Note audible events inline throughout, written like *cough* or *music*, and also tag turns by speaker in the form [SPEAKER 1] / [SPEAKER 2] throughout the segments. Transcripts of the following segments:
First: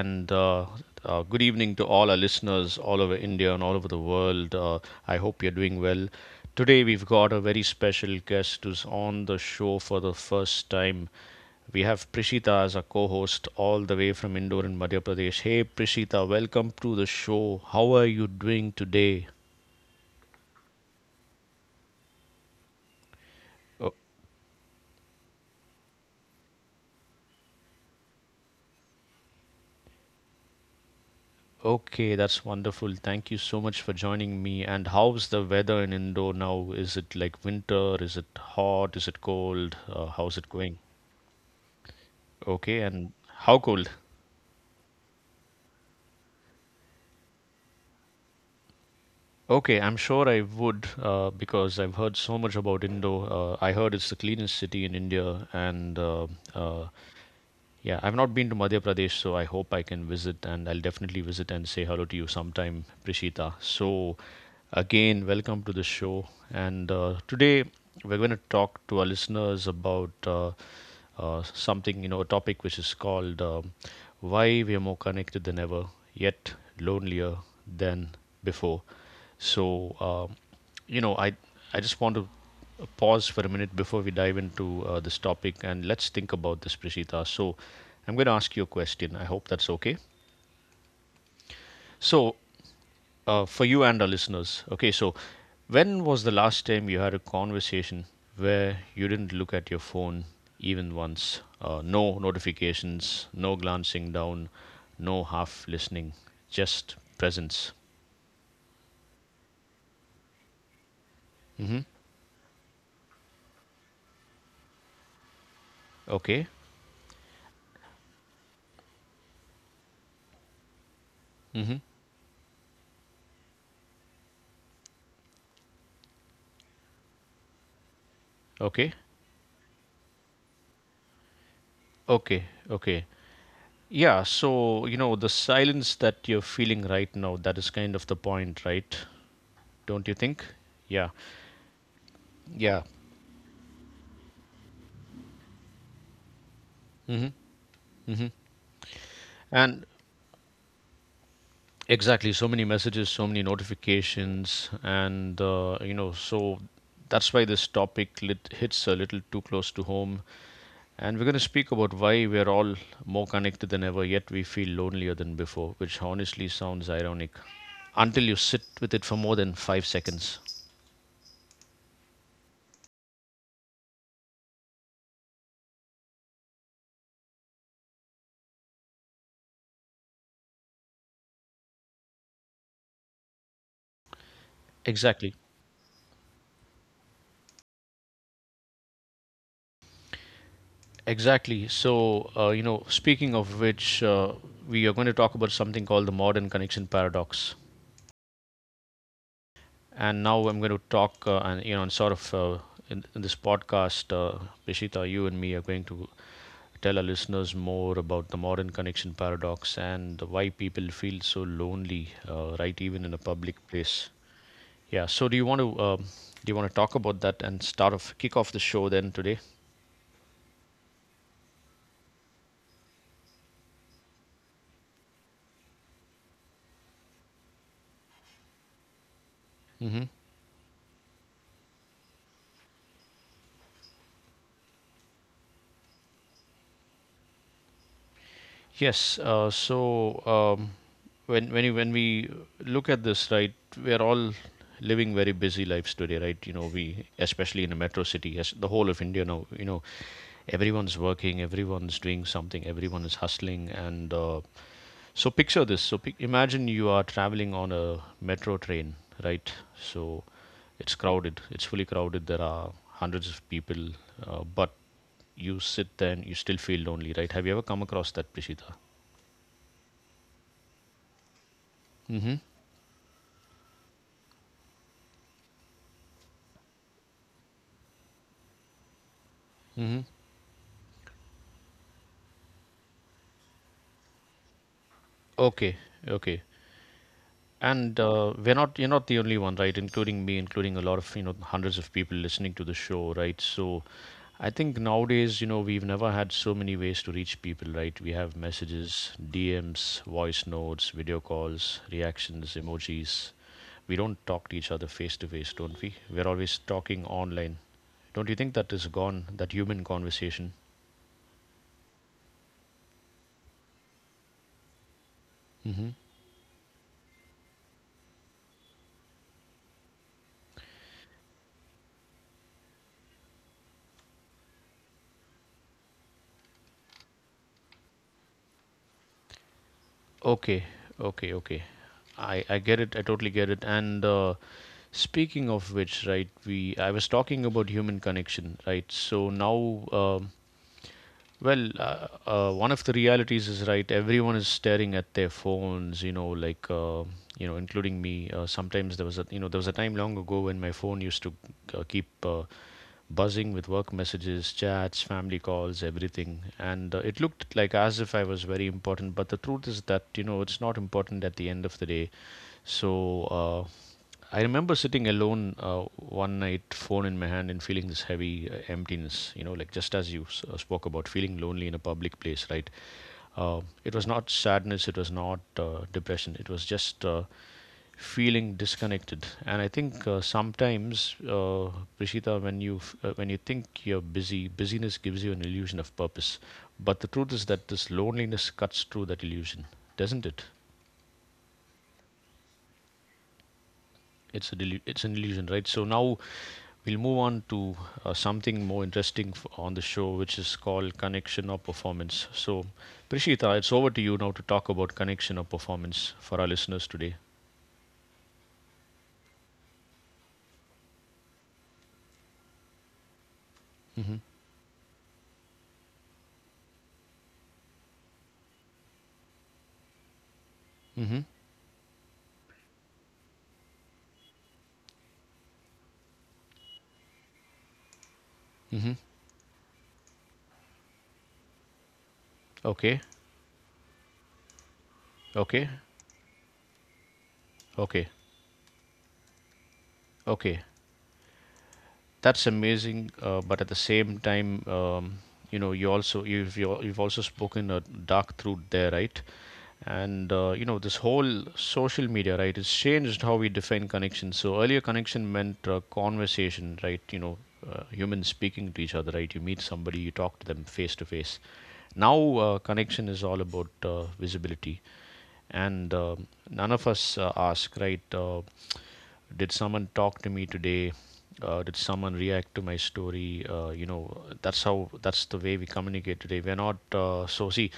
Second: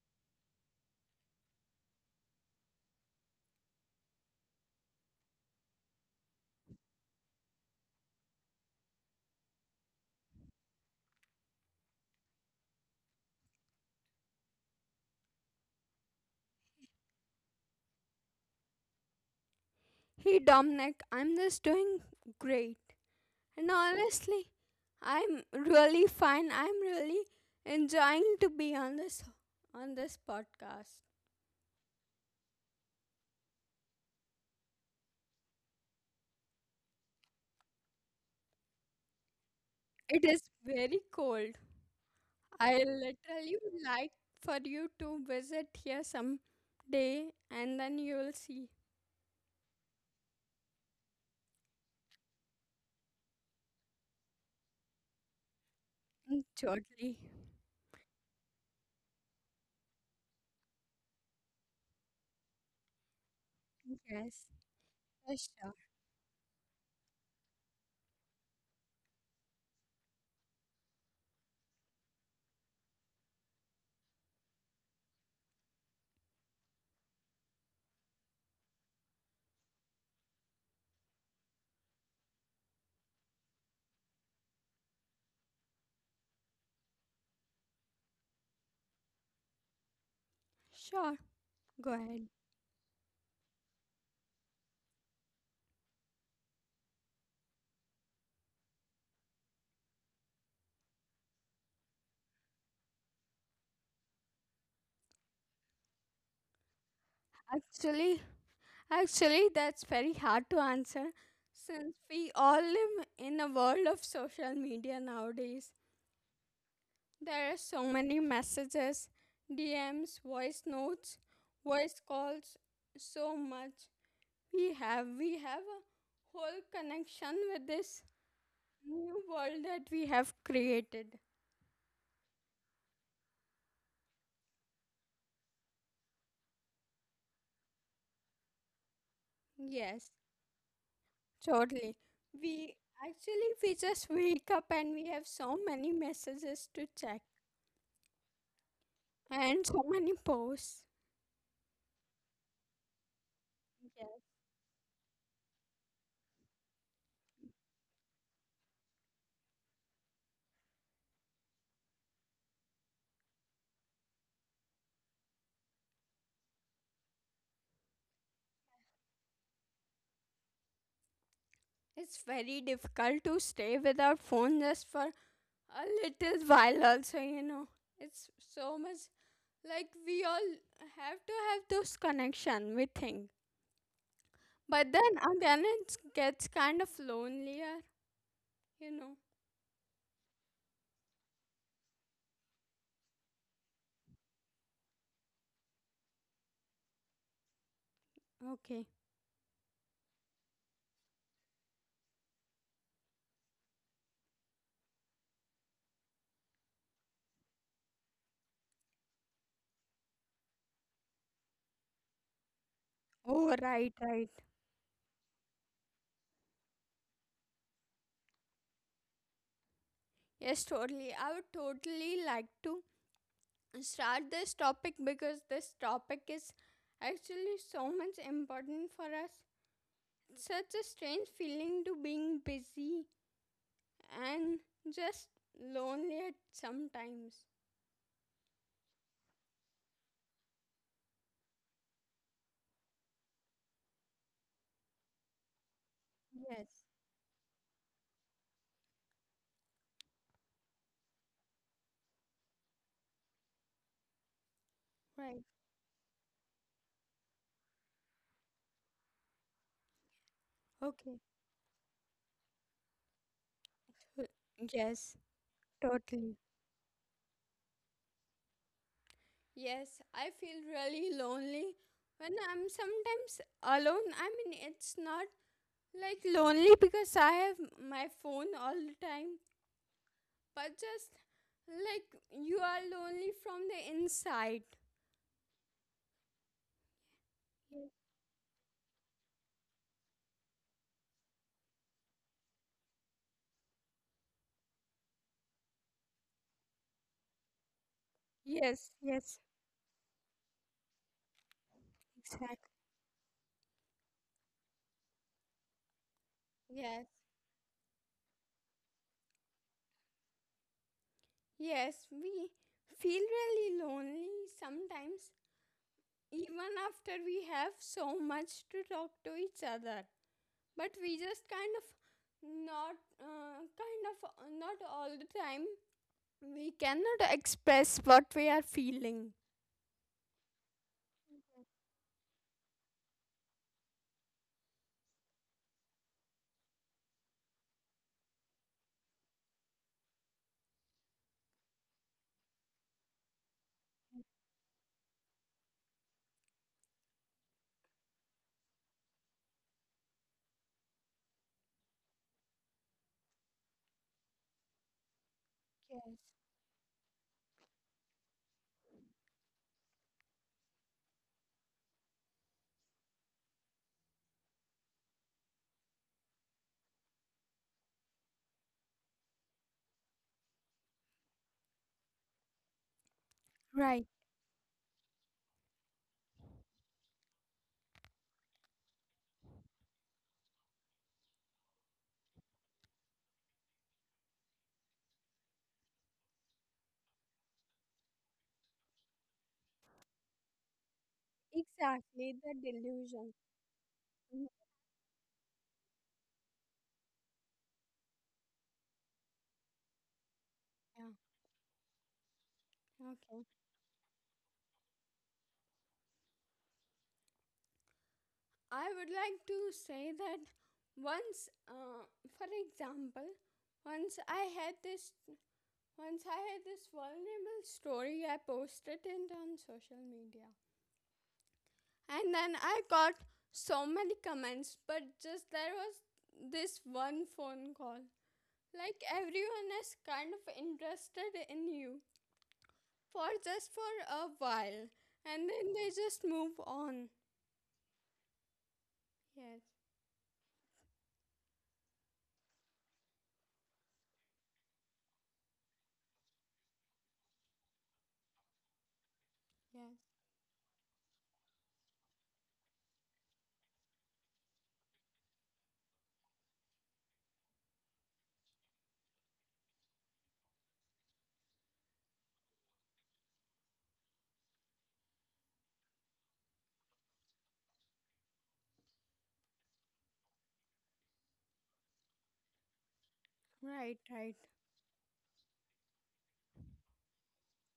[SPEAKER 1] And good evening to all our listeners all over India and all over the world. I hope you're doing well. Today, we've got a very special guest who's on the show for the first time. We have Prishita as a co host all the way from Indore in Madhya Pradesh. Hey, Prishita, welcome to the show. How are you doing today?
[SPEAKER 2] Hey Dominic, I'm just doing great. And honestly, I'm really fine. I'm really enjoying to be on this podcast.
[SPEAKER 1] Okay, that's wonderful. Thank you so much for joining me. And how's the weather in Indore now? Is it like winter? Is it hot? Is it cold?
[SPEAKER 2] It
[SPEAKER 1] How's
[SPEAKER 2] is
[SPEAKER 1] it going?
[SPEAKER 2] very cold. I
[SPEAKER 1] Okay, and
[SPEAKER 2] literally
[SPEAKER 1] how
[SPEAKER 2] would
[SPEAKER 1] cold?
[SPEAKER 2] like for you to visit here some day and then you will see.
[SPEAKER 1] Okay, I'm sure I would because I've heard so much about Indore. I heard it's the cleanest city in India. And
[SPEAKER 2] Mm,
[SPEAKER 1] uh,
[SPEAKER 2] totally.
[SPEAKER 1] Yeah, I've not been to Madhya Pradesh, so I hope I can visit and I'll definitely visit and say hello to you sometime, Prishita. So,
[SPEAKER 2] Yes.
[SPEAKER 1] again,
[SPEAKER 2] Yes,
[SPEAKER 1] welcome
[SPEAKER 2] sure.
[SPEAKER 1] to the show. And today we're going to talk to our listeners about something, a topic which is called Why We Are More Connected Than Ever, Yet Lonelier Than Before. So, um you know, I I just want to pause for a minute before we dive into this topic, and let's think about this, Prishita. So, I'm going to ask you a question. I hope that's okay.
[SPEAKER 2] Sure. Go ahead.
[SPEAKER 1] So, for you and our listeners, okay, so when was the last time you had a conversation where you didn't look at your phone even once? No notifications, no glancing down, no half listening, just presence.
[SPEAKER 2] Actually, actually, that's very hard to answer
[SPEAKER 1] Hmm.
[SPEAKER 2] since we all live in a world of social media nowadays.
[SPEAKER 1] Okay.
[SPEAKER 2] There are so many messages, DMs, voice notes,
[SPEAKER 1] Hmm.
[SPEAKER 2] voice calls, so much. We have a whole connection with this
[SPEAKER 1] Okay.
[SPEAKER 2] new world that we have created.
[SPEAKER 1] Okay. Okay. Yeah, so you know the silence that you're feeling right now, that is kind of the point, right? Don't
[SPEAKER 2] Yes,
[SPEAKER 1] you think? Yeah.
[SPEAKER 2] totally. We
[SPEAKER 1] Yeah.
[SPEAKER 2] we just wake up and we have so many messages to check. And so
[SPEAKER 1] And
[SPEAKER 2] many posts.
[SPEAKER 1] exactly, so many messages, so many
[SPEAKER 2] Yes.
[SPEAKER 1] notifications, and so that's why this topic hits a little too close to home, and we're going to speak about why we're all more connected than ever yet we feel lonelier than before, which honestly sounds ironic until you sit with it for more than 5 seconds.
[SPEAKER 2] It's very difficult to stay without phone just for a little while also, It's so much like we all have to have those connection, we think. But then
[SPEAKER 1] Exactly.
[SPEAKER 2] again it gets kind of lonelier, you know.
[SPEAKER 1] Exactly. So, speaking of which, we are going to talk about something called the modern connection paradox.
[SPEAKER 2] Okay.
[SPEAKER 1] And now I'm going to talk, and sort of, in this podcast, Bishita, you and me are going to tell our listeners more about the modern connection paradox and why people feel so lonely, right, even in a public
[SPEAKER 2] Oh right,
[SPEAKER 1] place.
[SPEAKER 2] right.
[SPEAKER 1] Yeah. So, do you want to talk about that and start off kick off the show then today?
[SPEAKER 2] Yes, totally. I would totally like to start this topic because this topic is actually so much important for us,
[SPEAKER 1] Mm-hmm.
[SPEAKER 2] such a strange feeling to being busy and just lonely at sometimes.
[SPEAKER 1] Yes. So um, when when we look at this, right, we are all living very busy lives today, right? You know,
[SPEAKER 2] Yes,
[SPEAKER 1] we especially in a metro city, as the whole of India now, everyone's working, everyone's doing something, everyone is hustling, and so
[SPEAKER 2] right.
[SPEAKER 1] picture this. So imagine you are traveling on a metro train, right? So it's
[SPEAKER 2] Okay.
[SPEAKER 1] crowded. It's fully crowded. There are hundreds of people,
[SPEAKER 2] Th-
[SPEAKER 1] but
[SPEAKER 2] Yes,
[SPEAKER 1] you sit there and you
[SPEAKER 2] totally.
[SPEAKER 1] still feel lonely, right? Have you ever come across that, Prishita?
[SPEAKER 2] Yes, I feel really lonely when
[SPEAKER 1] Mm-hmm.
[SPEAKER 2] I'm sometimes alone. I mean, it's not like lonely because I have my phone all the time,
[SPEAKER 1] Mm-hmm.
[SPEAKER 2] but just like you are lonely from the inside.
[SPEAKER 1] Okay. Okay.
[SPEAKER 2] Yes,
[SPEAKER 1] And we're not you're not the only one, right? Including me, including a lot of, hundreds of people listening to the show, right? So I think nowadays, we've never had so many ways to reach people, right? We have
[SPEAKER 2] yes,
[SPEAKER 1] messages,
[SPEAKER 2] yes,
[SPEAKER 1] DMs, voice notes, video calls, reactions,
[SPEAKER 2] exactly.
[SPEAKER 1] emojis. We don't talk to each other face to face, don't we? We're always talking
[SPEAKER 2] Yes.
[SPEAKER 1] online. Don't you think that is gone, that human conversation?
[SPEAKER 2] Yes, we feel really lonely sometimes, even after we have so much to talk to each other. But we just not, kind of not all the time. We cannot express what we are feeling.
[SPEAKER 1] Okay, okay, okay. I get it. I totally get it. And speaking of which, right, we I was talking about human connection, right? So now, well, one of the realities is, right, everyone is staring at their phones, like, including me. Sometimes there was a time long ago when my phone used to keep buzzing with work messages, chats, family calls,
[SPEAKER 2] Yes,
[SPEAKER 1] everything. And it looked like as if I was very important. But the truth is that, it's not important at the end of the day. So, I remember sitting alone one night, phone in my hand, and feeling this heavy emptiness. Like just as you spoke about feeling lonely in a public place, right? It was
[SPEAKER 2] right.
[SPEAKER 1] not sadness, it was not depression, it was just feeling disconnected. And I think sometimes, Prishita, when you when you think you're busy, busyness gives you an illusion of purpose. But the truth is that this loneliness cuts through that illusion, doesn't it?
[SPEAKER 2] Exactly, the delusion. Mhm.
[SPEAKER 1] it's a it's an illusion, right? So now we'll move on to something more interesting on the show, which is called
[SPEAKER 2] Yeah,
[SPEAKER 1] connection or performance. So,
[SPEAKER 2] okay.
[SPEAKER 1] Prishita, it's over to you now to talk about connection or performance for our listeners today.
[SPEAKER 2] I would like to say that once, for example,
[SPEAKER 1] Mm-hmm.
[SPEAKER 2] once I had this Once I had this vulnerable story, I posted it on social media.
[SPEAKER 1] Mm-hmm.
[SPEAKER 2] And then I got so many comments, but just there was this one phone call.
[SPEAKER 1] Mm-hmm.
[SPEAKER 2] Like everyone is kind of interested in you
[SPEAKER 1] Okay.
[SPEAKER 2] for just for a while, and
[SPEAKER 1] Okay.
[SPEAKER 2] then they just move on.
[SPEAKER 1] Okay.
[SPEAKER 2] Yes,
[SPEAKER 1] Okay. That's amazing, but at the same time, you've also spoken a dark truth there, right?
[SPEAKER 2] yes.
[SPEAKER 1] And this whole social media, right, has changed how we define connection. So earlier, connection meant conversation, right? Humans speaking to each other, right? You meet somebody, you talk to them face to face. Now, connection is all about visibility, and none of us ask, right, did someone talk to me today? Did someone react to my story?
[SPEAKER 2] Right, right.
[SPEAKER 1] That's the way we communicate today. We're not, so see,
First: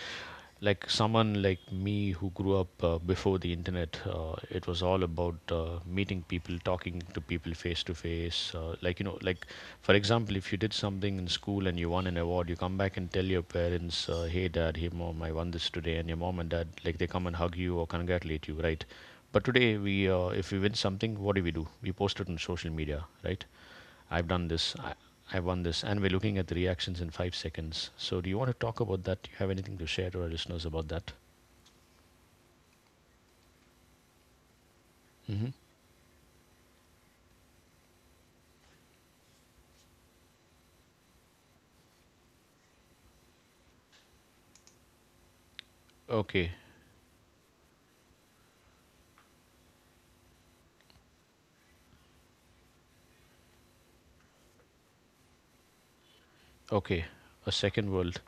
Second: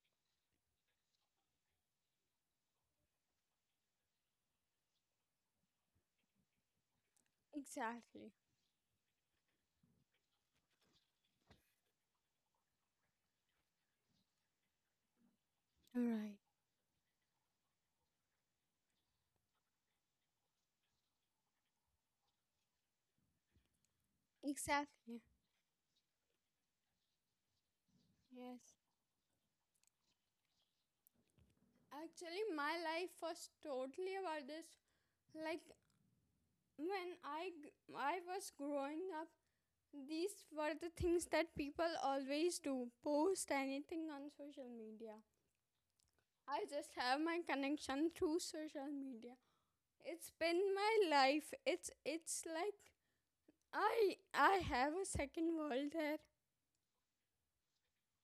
[SPEAKER 1] like someone like me who grew up before the internet, it was all about meeting people, talking to people face to
[SPEAKER 2] Exactly.
[SPEAKER 1] face. For example, if you did something in school and you won an award, you come back and tell your parents, "Hey, dad, hey, mom, I won this today," and your mom
[SPEAKER 2] Right.
[SPEAKER 1] and dad, like, they come and hug you or congratulate you, right? But today, if we win something, what do? We post it on social media, right? I've done this. I,
[SPEAKER 2] Exactly.
[SPEAKER 1] I won this, and we're looking at the reactions in 5 seconds. So, do you want to
[SPEAKER 2] Yes.
[SPEAKER 1] talk about that? Do you have anything to share to our listeners about that?
[SPEAKER 2] Actually, my life was totally about this.
[SPEAKER 1] Hmm.
[SPEAKER 2] Like, when I was growing up, these were the things that people always do: post anything on social media.
[SPEAKER 1] Okay,
[SPEAKER 2] I just have my connection through social media. It's been my life. It's like I have a second world there.
[SPEAKER 1] okay. A second world.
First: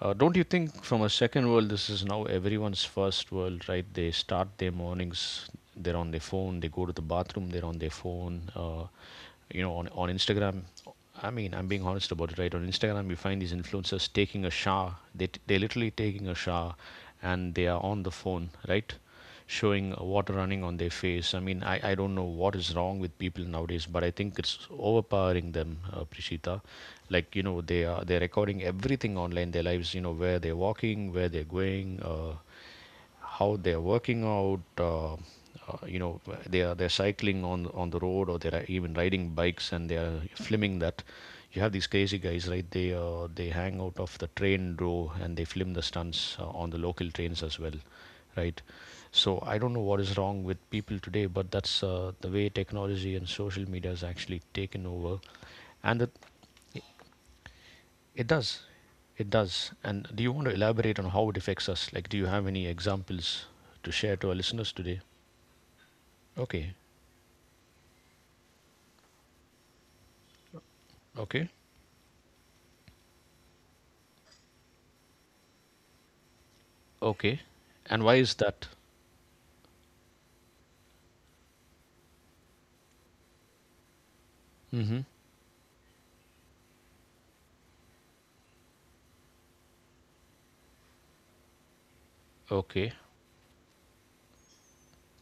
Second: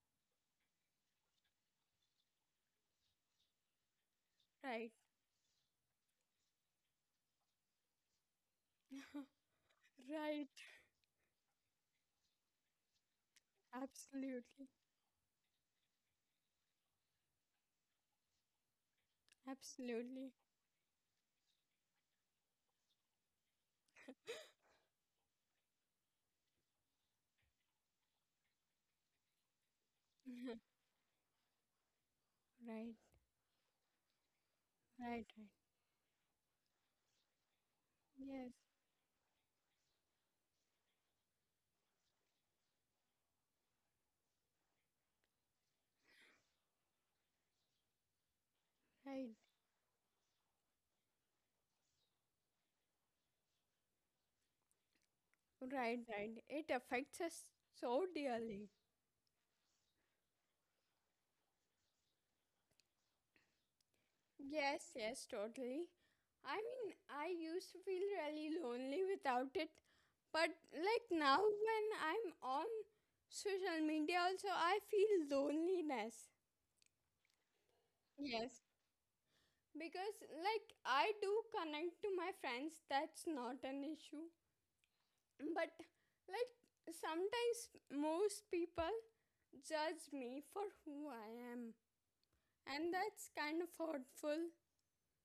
[SPEAKER 1] Don't you think from a second world, this is now everyone's first world, right? They start their
[SPEAKER 2] Right,
[SPEAKER 1] mornings, they're on their phone, they go to the bathroom, they're on their phone. On
[SPEAKER 2] right,
[SPEAKER 1] Instagram, I mean, I'm being honest about it, right? On Instagram, you find these influencers taking a
[SPEAKER 2] absolutely,
[SPEAKER 1] shower. They're literally taking a shower and they are on the phone, right? Showing
[SPEAKER 2] absolutely.
[SPEAKER 1] water running on their face. I mean, I don't know what is wrong with people nowadays, but I think it's overpowering them, Prishita. Like, they're recording everything online, their lives. Where they're
[SPEAKER 2] *laughs*
[SPEAKER 1] walking, where they're going,
[SPEAKER 2] Right,
[SPEAKER 1] how they're working out.
[SPEAKER 2] right, right.
[SPEAKER 1] Uh, you know, they're cycling on the road, or
[SPEAKER 2] Yes,
[SPEAKER 1] they're even riding bikes, and they're filming that. You have these crazy guys, right? They hang out of the train row and they film the stunts on the local trains as well, right?
[SPEAKER 2] right,
[SPEAKER 1] So I don't know what is wrong with people today, but that's the way technology and social media has actually taken over,
[SPEAKER 2] right,
[SPEAKER 1] and it,
[SPEAKER 2] right. It affects us so
[SPEAKER 1] it does,
[SPEAKER 2] dearly.
[SPEAKER 1] it does. And do you want to elaborate on how it affects us? Like, do you have any examples to share to our listeners
[SPEAKER 2] Yes,
[SPEAKER 1] today?
[SPEAKER 2] yes, totally. I
[SPEAKER 1] Okay,
[SPEAKER 2] mean, I used to feel really lonely without it, but like now
[SPEAKER 1] okay,
[SPEAKER 2] when I'm on social media, also I feel loneliness.
[SPEAKER 1] okay. And why is
[SPEAKER 2] Yes.
[SPEAKER 1] that?
[SPEAKER 2] Because like I do connect to my friends, that's not an issue.
[SPEAKER 1] Mm-hmm.
[SPEAKER 2] But like sometimes most people judge me for who I am, and
[SPEAKER 1] Okay,
[SPEAKER 2] that's kind of hurtful.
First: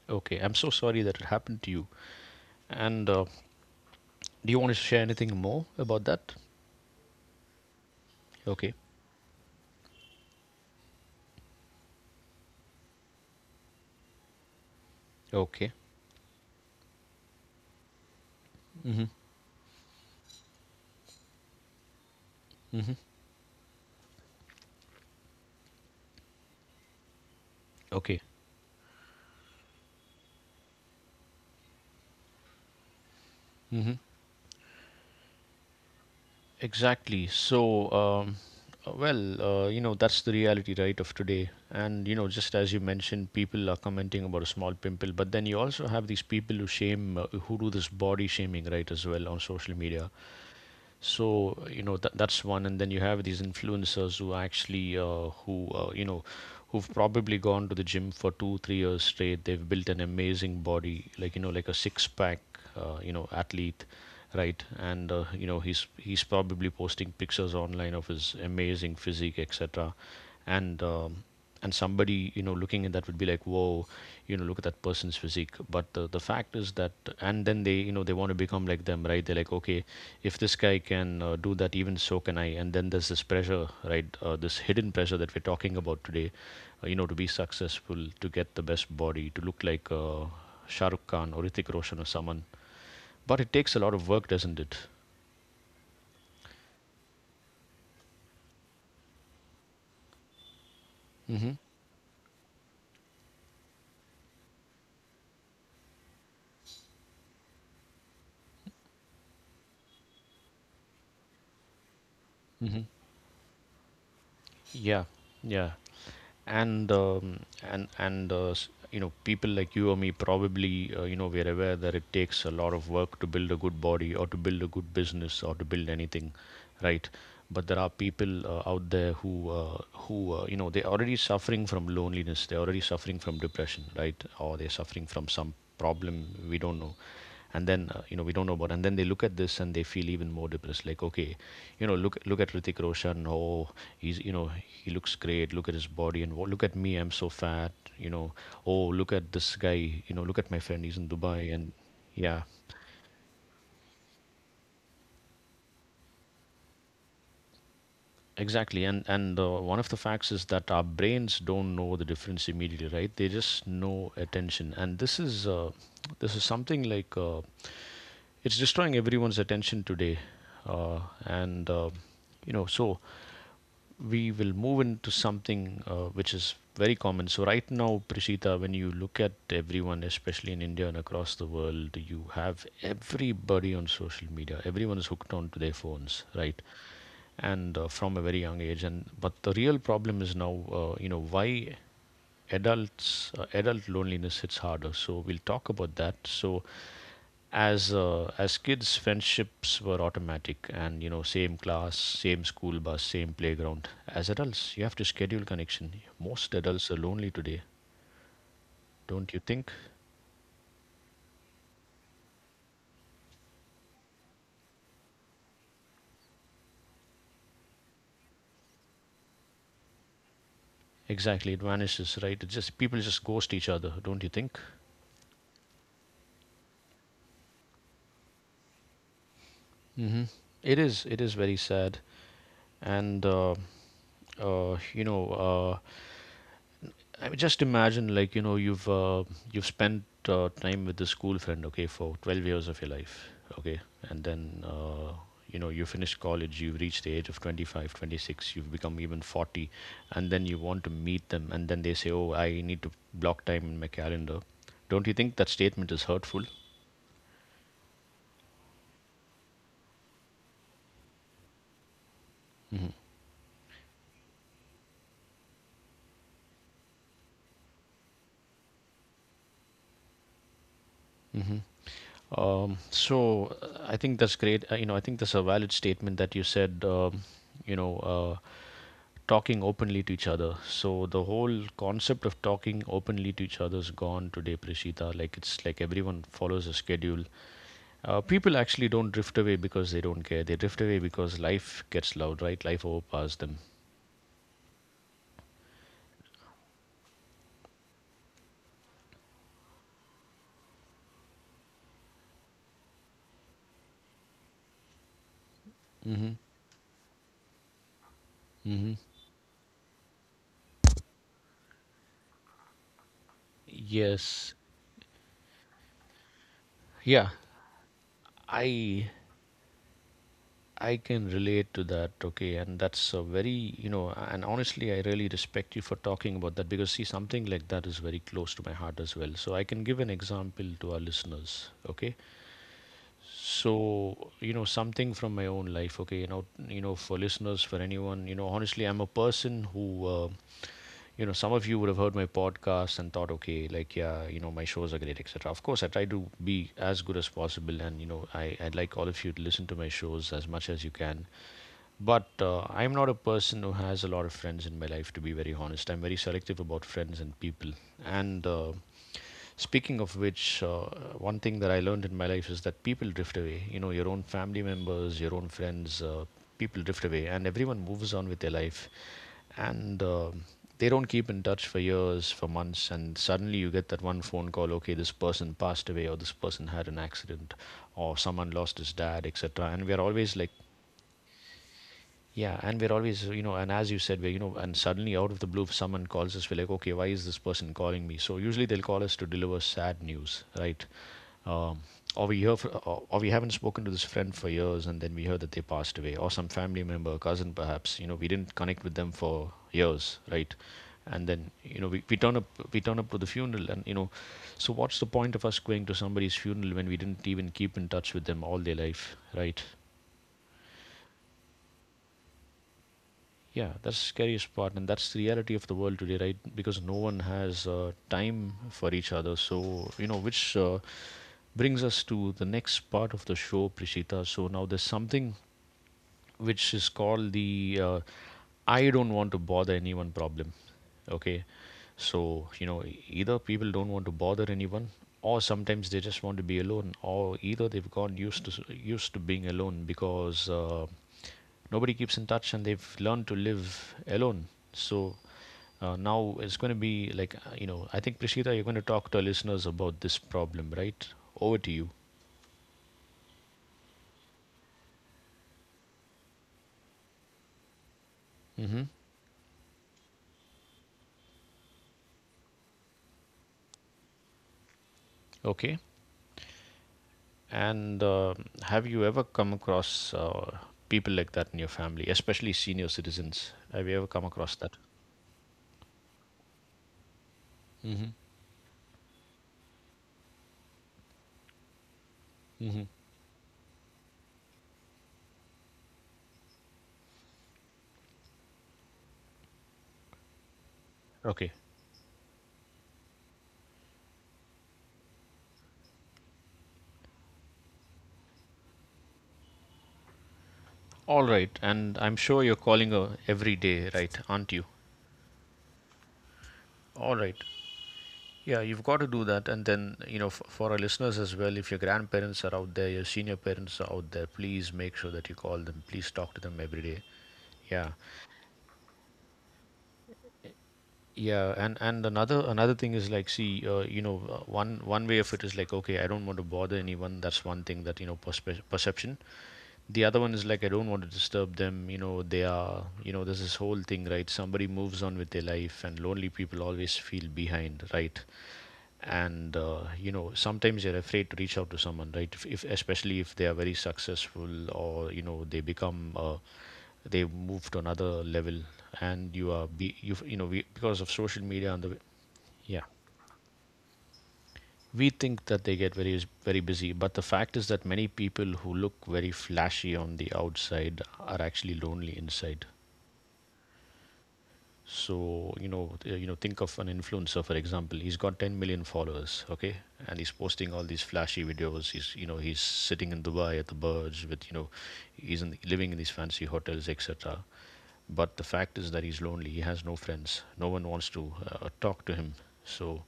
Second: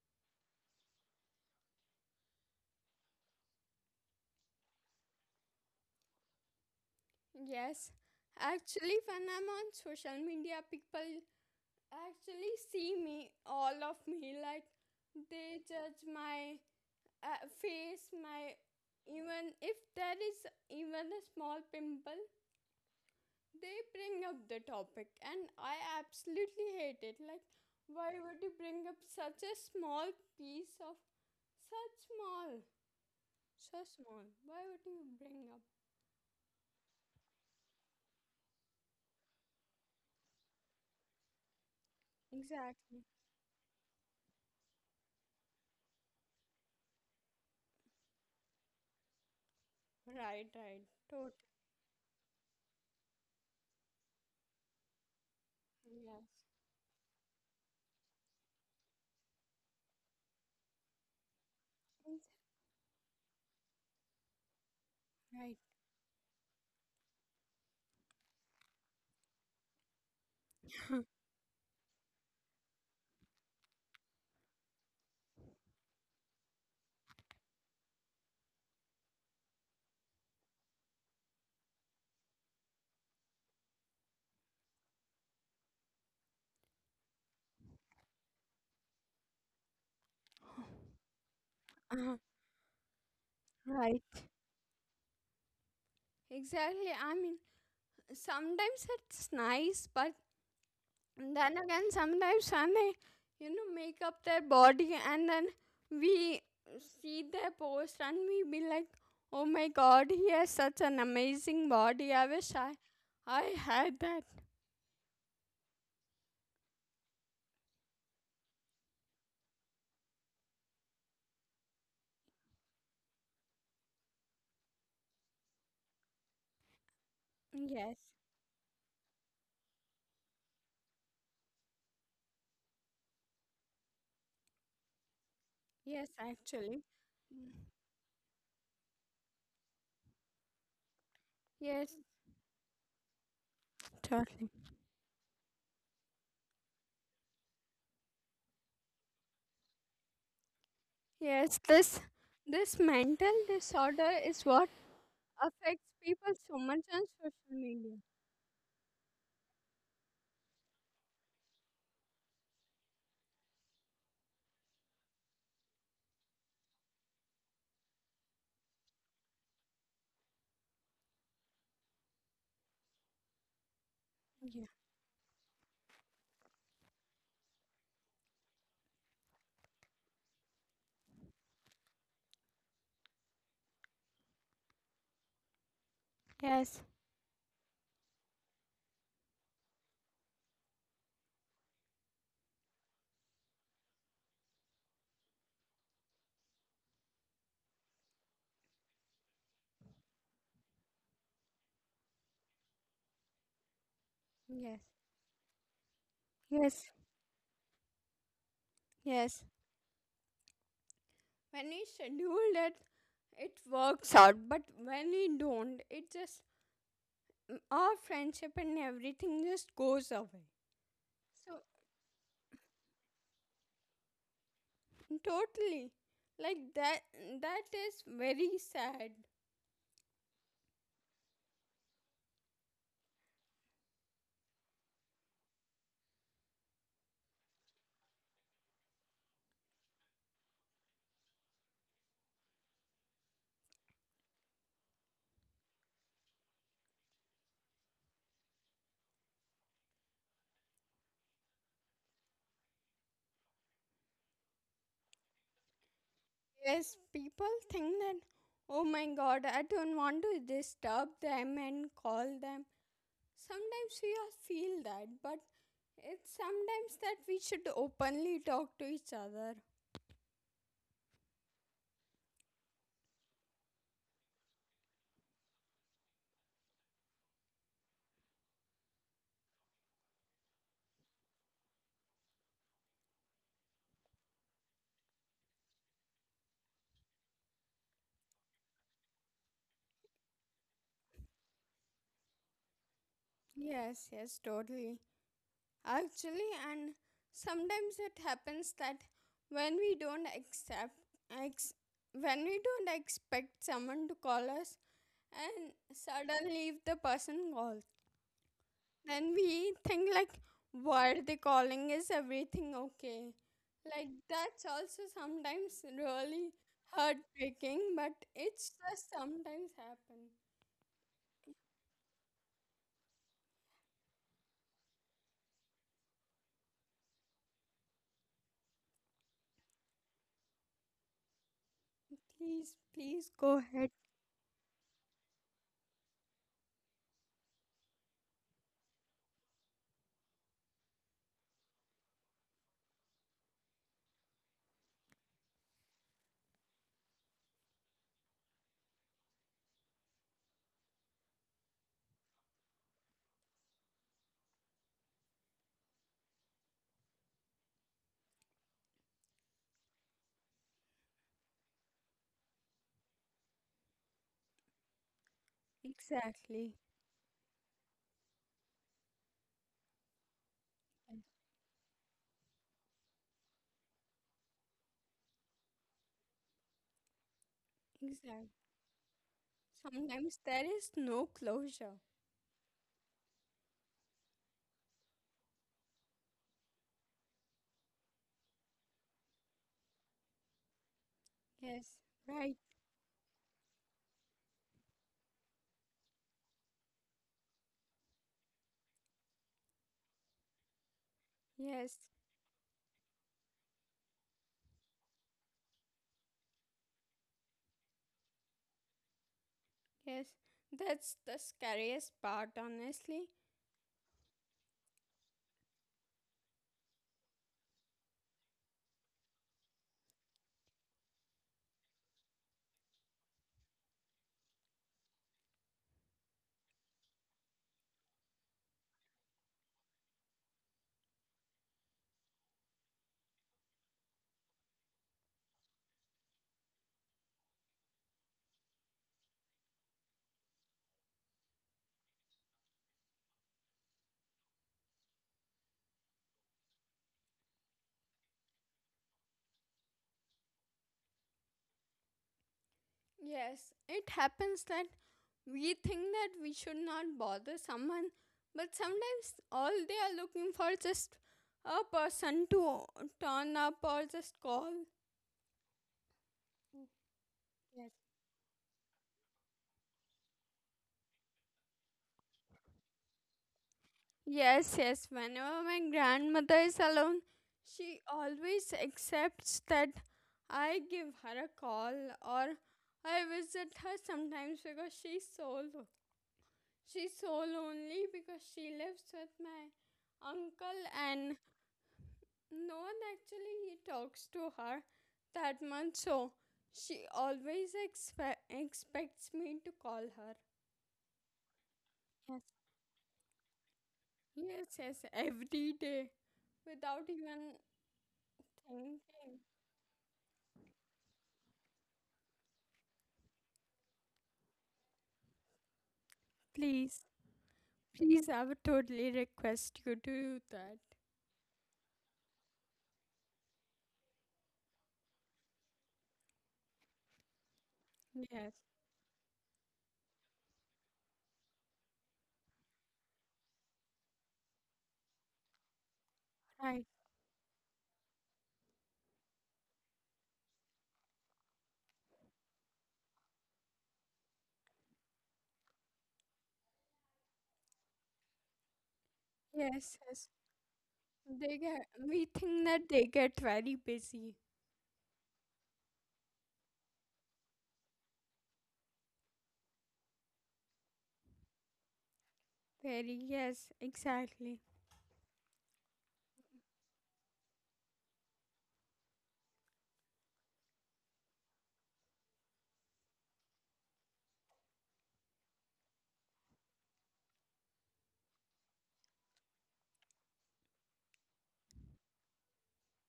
[SPEAKER 1] okay. I'm so sorry that it happened to you. And do you want to share anything more about that?
[SPEAKER 2] Yes,
[SPEAKER 1] Okay,
[SPEAKER 2] actually, when I'm on social media, people actually see me, all of me. Like they
[SPEAKER 1] okay.
[SPEAKER 2] judge my face, my even if there is even a small pimple,
[SPEAKER 1] Mm-hmm.
[SPEAKER 2] they bring up the topic, and I absolutely hate it. Like, why
[SPEAKER 1] Okay.
[SPEAKER 2] would you bring up such a small piece of such small, so small? Why would you bring up?
[SPEAKER 1] Exactly. So, well, that's the reality, right, of today. And, you know, just as you
[SPEAKER 2] Exactly.
[SPEAKER 1] mentioned, people are commenting about a small pimple, but then you also have these people who shame, who do this body shaming, right, as well on social media.
[SPEAKER 2] Right, right, totally.
[SPEAKER 1] So you know that's one, and then you have these influencers who actually who've probably gone to the gym for 2 3 years straight. They've built an amazing body, like you know, like a six
[SPEAKER 2] Yes.
[SPEAKER 1] pack, you know, athlete, right. And
[SPEAKER 2] Right.
[SPEAKER 1] he's probably posting pictures online of his amazing physique, etc. And and somebody, you know, looking at that would be like, whoa, you know, look at that person's physique. But the fact is that, and then they, you know, they want to become like them, right. They're like, okay, if this guy can do that, even so can I. And then there's this pressure, right, this hidden pressure that we're talking about today, you know, to be successful, to get the best body, to look like Shah Rukh Khan or Hrithik Roshan or
[SPEAKER 2] Uh,
[SPEAKER 1] someone. But it takes a lot
[SPEAKER 2] right.
[SPEAKER 1] of work, doesn't it?
[SPEAKER 2] Exactly. I mean, sometimes it's nice, but
[SPEAKER 1] Mm-hmm.
[SPEAKER 2] then again, sometimes when they, you know, make up their body and then we see their post and we be like, oh my god, he has such an amazing body.
[SPEAKER 1] Mm-hmm.
[SPEAKER 2] I had that.
[SPEAKER 1] Yeah. Yeah. And you know, people like you or me probably, you know, we're aware that it takes a lot of work to build a good body or to build a good business or to build anything, right. But there are
[SPEAKER 2] Yes.
[SPEAKER 1] people out there who you know, they're already suffering from loneliness, they're already suffering from depression, right, or they're suffering from some
[SPEAKER 2] Yes,
[SPEAKER 1] problem we don't
[SPEAKER 2] actually.
[SPEAKER 1] know,
[SPEAKER 2] Mm.
[SPEAKER 1] and then you know, we don't know about. And then they look at this and they feel even more depressed, like, okay, you know,
[SPEAKER 2] Yes,
[SPEAKER 1] look at Ritik Roshan. Oh, he's, you know,
[SPEAKER 2] totally.
[SPEAKER 1] he looks great. Look at his body. And what, look at me, I'm so fat, you know. Oh, look at this guy, you know, look at my friend, he's in Dubai.
[SPEAKER 2] Yes,
[SPEAKER 1] And
[SPEAKER 2] this
[SPEAKER 1] yeah.
[SPEAKER 2] this mental disorder is what affects people so much on social media.
[SPEAKER 1] Exactly. And one of the facts is that our brains don't know the difference immediately, right? They just know attention, and this is this is something like, it's destroying everyone's attention today. Uh, and You know, so we will
[SPEAKER 2] Yeah.
[SPEAKER 1] move into something which is very common. So right now, Prishita, when you look at everyone, especially in India and across the world, you have everybody on social media. Everyone is hooked onto their phones, right?
[SPEAKER 2] Yes,
[SPEAKER 1] And from a very young age. And but the real problem is now, you know, why adults adult loneliness hits harder. So we'll talk about that. So as kids, friendships were automatic, and you know, same class, same school bus, same playground. As adults,
[SPEAKER 2] yes.
[SPEAKER 1] you have to schedule connection. Most
[SPEAKER 2] Yes,
[SPEAKER 1] adults are lonely today, don't you
[SPEAKER 2] yes.
[SPEAKER 1] think?
[SPEAKER 2] When we schedule it, it works out. But when we don't, it just mm, our friendship and everything just goes away.
[SPEAKER 1] Exactly, it
[SPEAKER 2] So
[SPEAKER 1] vanishes, right. It's just people just ghost each other, don't you think?
[SPEAKER 2] totally, like that. That is very sad.
[SPEAKER 1] Mm-hmm. It is, it is very sad. And uh, you know uh, I mean, just imagine, like, you know, you've spent time with the school friend, okay, for 12 years of your life, okay, and then you know, you finished college, you've reached the age of 20, you've become even 40, and then you want to meet them, and then they say, "Oh, I need to block time in my calendar." Don't you think that statement is hurtful?
[SPEAKER 2] Yes, people think that. Oh my God, I don't want to disturb them and call them. Sometimes we all feel that, but it's sometimes that we should openly talk to each other.
[SPEAKER 1] Hmm. So I think that's great. You know, I think that's a valid statement that you said. You know, uh, Talking openly to each other. So the whole concept of talking openly to each other is gone today, Prishita. Like, it's like everyone follows a schedule. People actually don't drift away because they don't care. They drift away because life gets loud, right? Life overpowers them.
[SPEAKER 2] Yes, yes, totally. Actually, and sometimes it happens that when we don't accept, ex, when we don't expect someone to call us, and suddenly if the person calls,
[SPEAKER 1] Hmm.
[SPEAKER 2] then we think like, why are they calling? Is everything okay? Like
[SPEAKER 1] Yes.
[SPEAKER 2] that's also sometimes really
[SPEAKER 1] Yeah.
[SPEAKER 2] heartbreaking, but it's
[SPEAKER 1] I
[SPEAKER 2] just sometimes happen.
[SPEAKER 1] I can relate to that. Okay, and that's a very, you know, and honestly, I really respect you for talking about that, because see, something like that is very close to my heart as well. So I can give an example to our listeners. Okay.
[SPEAKER 2] Please, please go ahead.
[SPEAKER 1] So, you know, something from my own life, okay, you know, for listeners, for anyone, you know, honestly, I'm a person who, you know, some of you would have heard my podcast and thought, okay, like, yeah, you know, my shows are great, etc. Of course, I try to be as good as possible, and you know, I'd like all of you to listen to my shows as much as you can. But I'm not a person who has a lot of friends in my life, to be very honest. I'm very selective about friends and people, and speaking of which, one thing that I learned in my life is that people drift away. You know, your own family members, your own friends,
[SPEAKER 2] Exactly.
[SPEAKER 1] people drift away, and everyone moves on with their life. And they don't keep in touch for years, for months, and suddenly you get that one phone call. Okay, this person passed away, or this person had an accident, or
[SPEAKER 2] Exactly.
[SPEAKER 1] someone lost his dad, etc. And we're always
[SPEAKER 2] Sometimes
[SPEAKER 1] like,
[SPEAKER 2] there is no closure.
[SPEAKER 1] yeah, and we're always, you know, and as you said, we're, you know, and suddenly out of the blue, if someone calls us, we're like, okay, why is this person calling me? So usually they'll call us to deliver sad news, right? Um,
[SPEAKER 2] Yes,
[SPEAKER 1] or we hear,
[SPEAKER 2] right.
[SPEAKER 1] fr or we haven't spoken to this friend for years, and then we hear that they passed away, or some family member, cousin, perhaps. You know, we didn't connect with them for years, right? And then, you know,
[SPEAKER 2] Yes,
[SPEAKER 1] we turn up, we turn up to the funeral, and you know, so what's the point of us going to somebody's funeral when we didn't even keep in touch with them all their life, right?
[SPEAKER 2] yes. That's the scariest part, honestly.
[SPEAKER 1] Yeah, that's the scariest part, and that's the reality of the world today, right? Because no one has time for each other. So, you know, which brings us to the next part of the show, Prishita. So, now there's something which is called the, I don't want to bother anyone problem. Okay. So, you know, either people don't want to bother anyone, or sometimes they just want to be alone, or either they've gone used to used to being alone because nobody keeps in touch and they've learned to live alone. So, now it's going to be like, you know, I think Prashita, you're going to talk to our listeners about this problem, right? Over to you.
[SPEAKER 2] Yes, it happens that we think that we should not bother someone, but
[SPEAKER 1] Hmm.
[SPEAKER 2] sometimes all they are looking for just a person to turn up or just call.
[SPEAKER 1] Okay. And have you ever come across people like that in your family, especially senior citizens? Have you ever come across that?
[SPEAKER 2] Yes, yes. Whenever my grandmother is alone, she
[SPEAKER 1] Mm-hmm.
[SPEAKER 2] always accepts that I give her a call or
[SPEAKER 1] Mm-hmm.
[SPEAKER 2] I visit her sometimes because she's so lonely because she lives with my uncle and
[SPEAKER 1] Okay.
[SPEAKER 2] no one actually he talks to her that much. So she always expects me to call her.
[SPEAKER 1] All right. And I'm sure
[SPEAKER 2] Yes.
[SPEAKER 1] you're calling her every day, right? Aren't you?
[SPEAKER 2] Yes, yes, every day without
[SPEAKER 1] All right.
[SPEAKER 2] even
[SPEAKER 1] Yeah, you've got to do
[SPEAKER 2] thinking.
[SPEAKER 1] that. And then, you know, for our listeners as well, if your grandparents are out there, your senior parents are out there, please make sure that you call them. Please talk to them every day.
[SPEAKER 2] Please,
[SPEAKER 1] Yeah.
[SPEAKER 2] please, I would totally request you to do that.
[SPEAKER 1] Yeah, and another thing is like, see, one way of it is like, okay, I don't want to bother anyone. That's one thing that, you know,
[SPEAKER 2] Yes,
[SPEAKER 1] perception. The other one is like, I don't want to disturb them. You know, they are, you know, there's this whole thing, right? Somebody moves on with their life, and lonely people
[SPEAKER 2] right.
[SPEAKER 1] always feel behind, right? And you know, sometimes you're afraid to reach out to someone, right? If especially if they are very successful, or you know, they become they move to another level, and you are, be
[SPEAKER 2] Yes,
[SPEAKER 1] you
[SPEAKER 2] yes.
[SPEAKER 1] you know, we, because of social
[SPEAKER 2] They
[SPEAKER 1] media and
[SPEAKER 2] get,
[SPEAKER 1] the,
[SPEAKER 2] we think
[SPEAKER 1] yeah,
[SPEAKER 2] that they get very busy.
[SPEAKER 1] we think that they get very very busy, but the fact is that many people who look very flashy on the outside are actually lonely inside.
[SPEAKER 2] Very, yes, exactly.
[SPEAKER 1] So you know, you know, think of an influencer, for example. He's got 10 million followers, okay, and he's posting all these flashy videos. He's, you know, he's sitting in Dubai at the Burj with, you know, he's in, living in these fancy hotels, etc. But the fact is that he's lonely. He has no friends. No one wants to talk to him. So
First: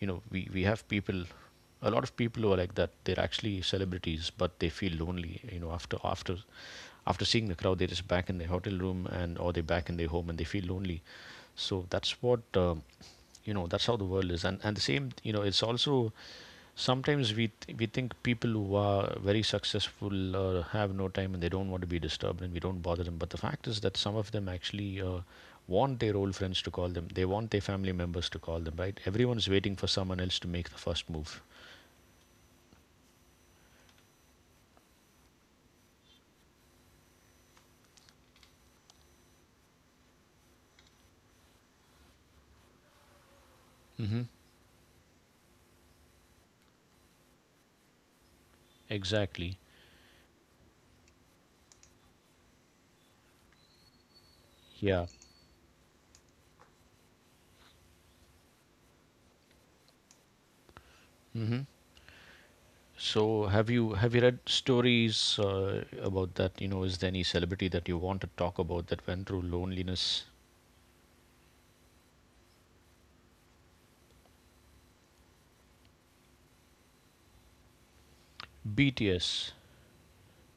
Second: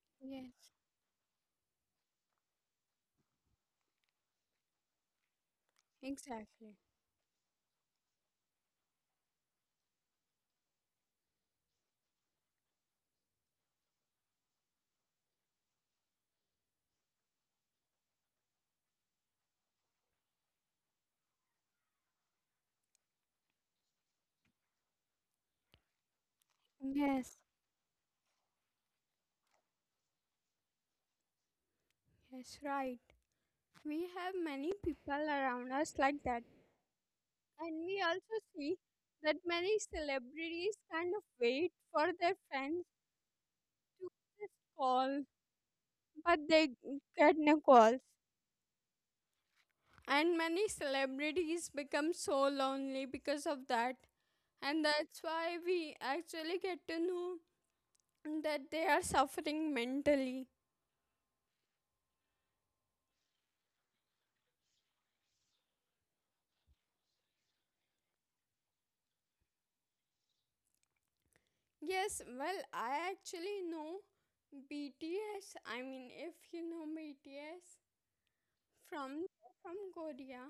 [SPEAKER 1] you know, we
[SPEAKER 2] Yes,
[SPEAKER 1] have people, a lot of people who are like that. They're actually celebrities, but they feel lonely, you know, after
[SPEAKER 2] exactly.
[SPEAKER 1] after seeing the crowd, they're just back in their hotel room, and or they're back in their home and they feel lonely. So that's what, you know, that's how the world is. And the same, you know, it's also, sometimes we we think people who are very successful have no time and they don't want to be disturbed, and we don't bother them. But the fact is that some of them actually want their old friends to call them. They
[SPEAKER 2] Yes,
[SPEAKER 1] want their family members to call them, right? Everyone's waiting for someone else to make the first move.
[SPEAKER 2] yes, right. We have many people around us like that. And we also see that many celebrities kind of wait for their friends
[SPEAKER 1] Hmm.
[SPEAKER 2] to call, but they get no calls.
[SPEAKER 1] Exactly.
[SPEAKER 2] And many celebrities become so lonely because of that, and
[SPEAKER 1] Yeah.
[SPEAKER 2] that's why we actually get to know that they are suffering mentally.
[SPEAKER 1] Hmm. So have you read stories uh, about that? You know, is there any celebrity that you want to talk about that went through loneliness?
[SPEAKER 2] Yes, well, I actually know BTS. I mean, if you know BTS, from
[SPEAKER 1] BTS.
[SPEAKER 2] Korea,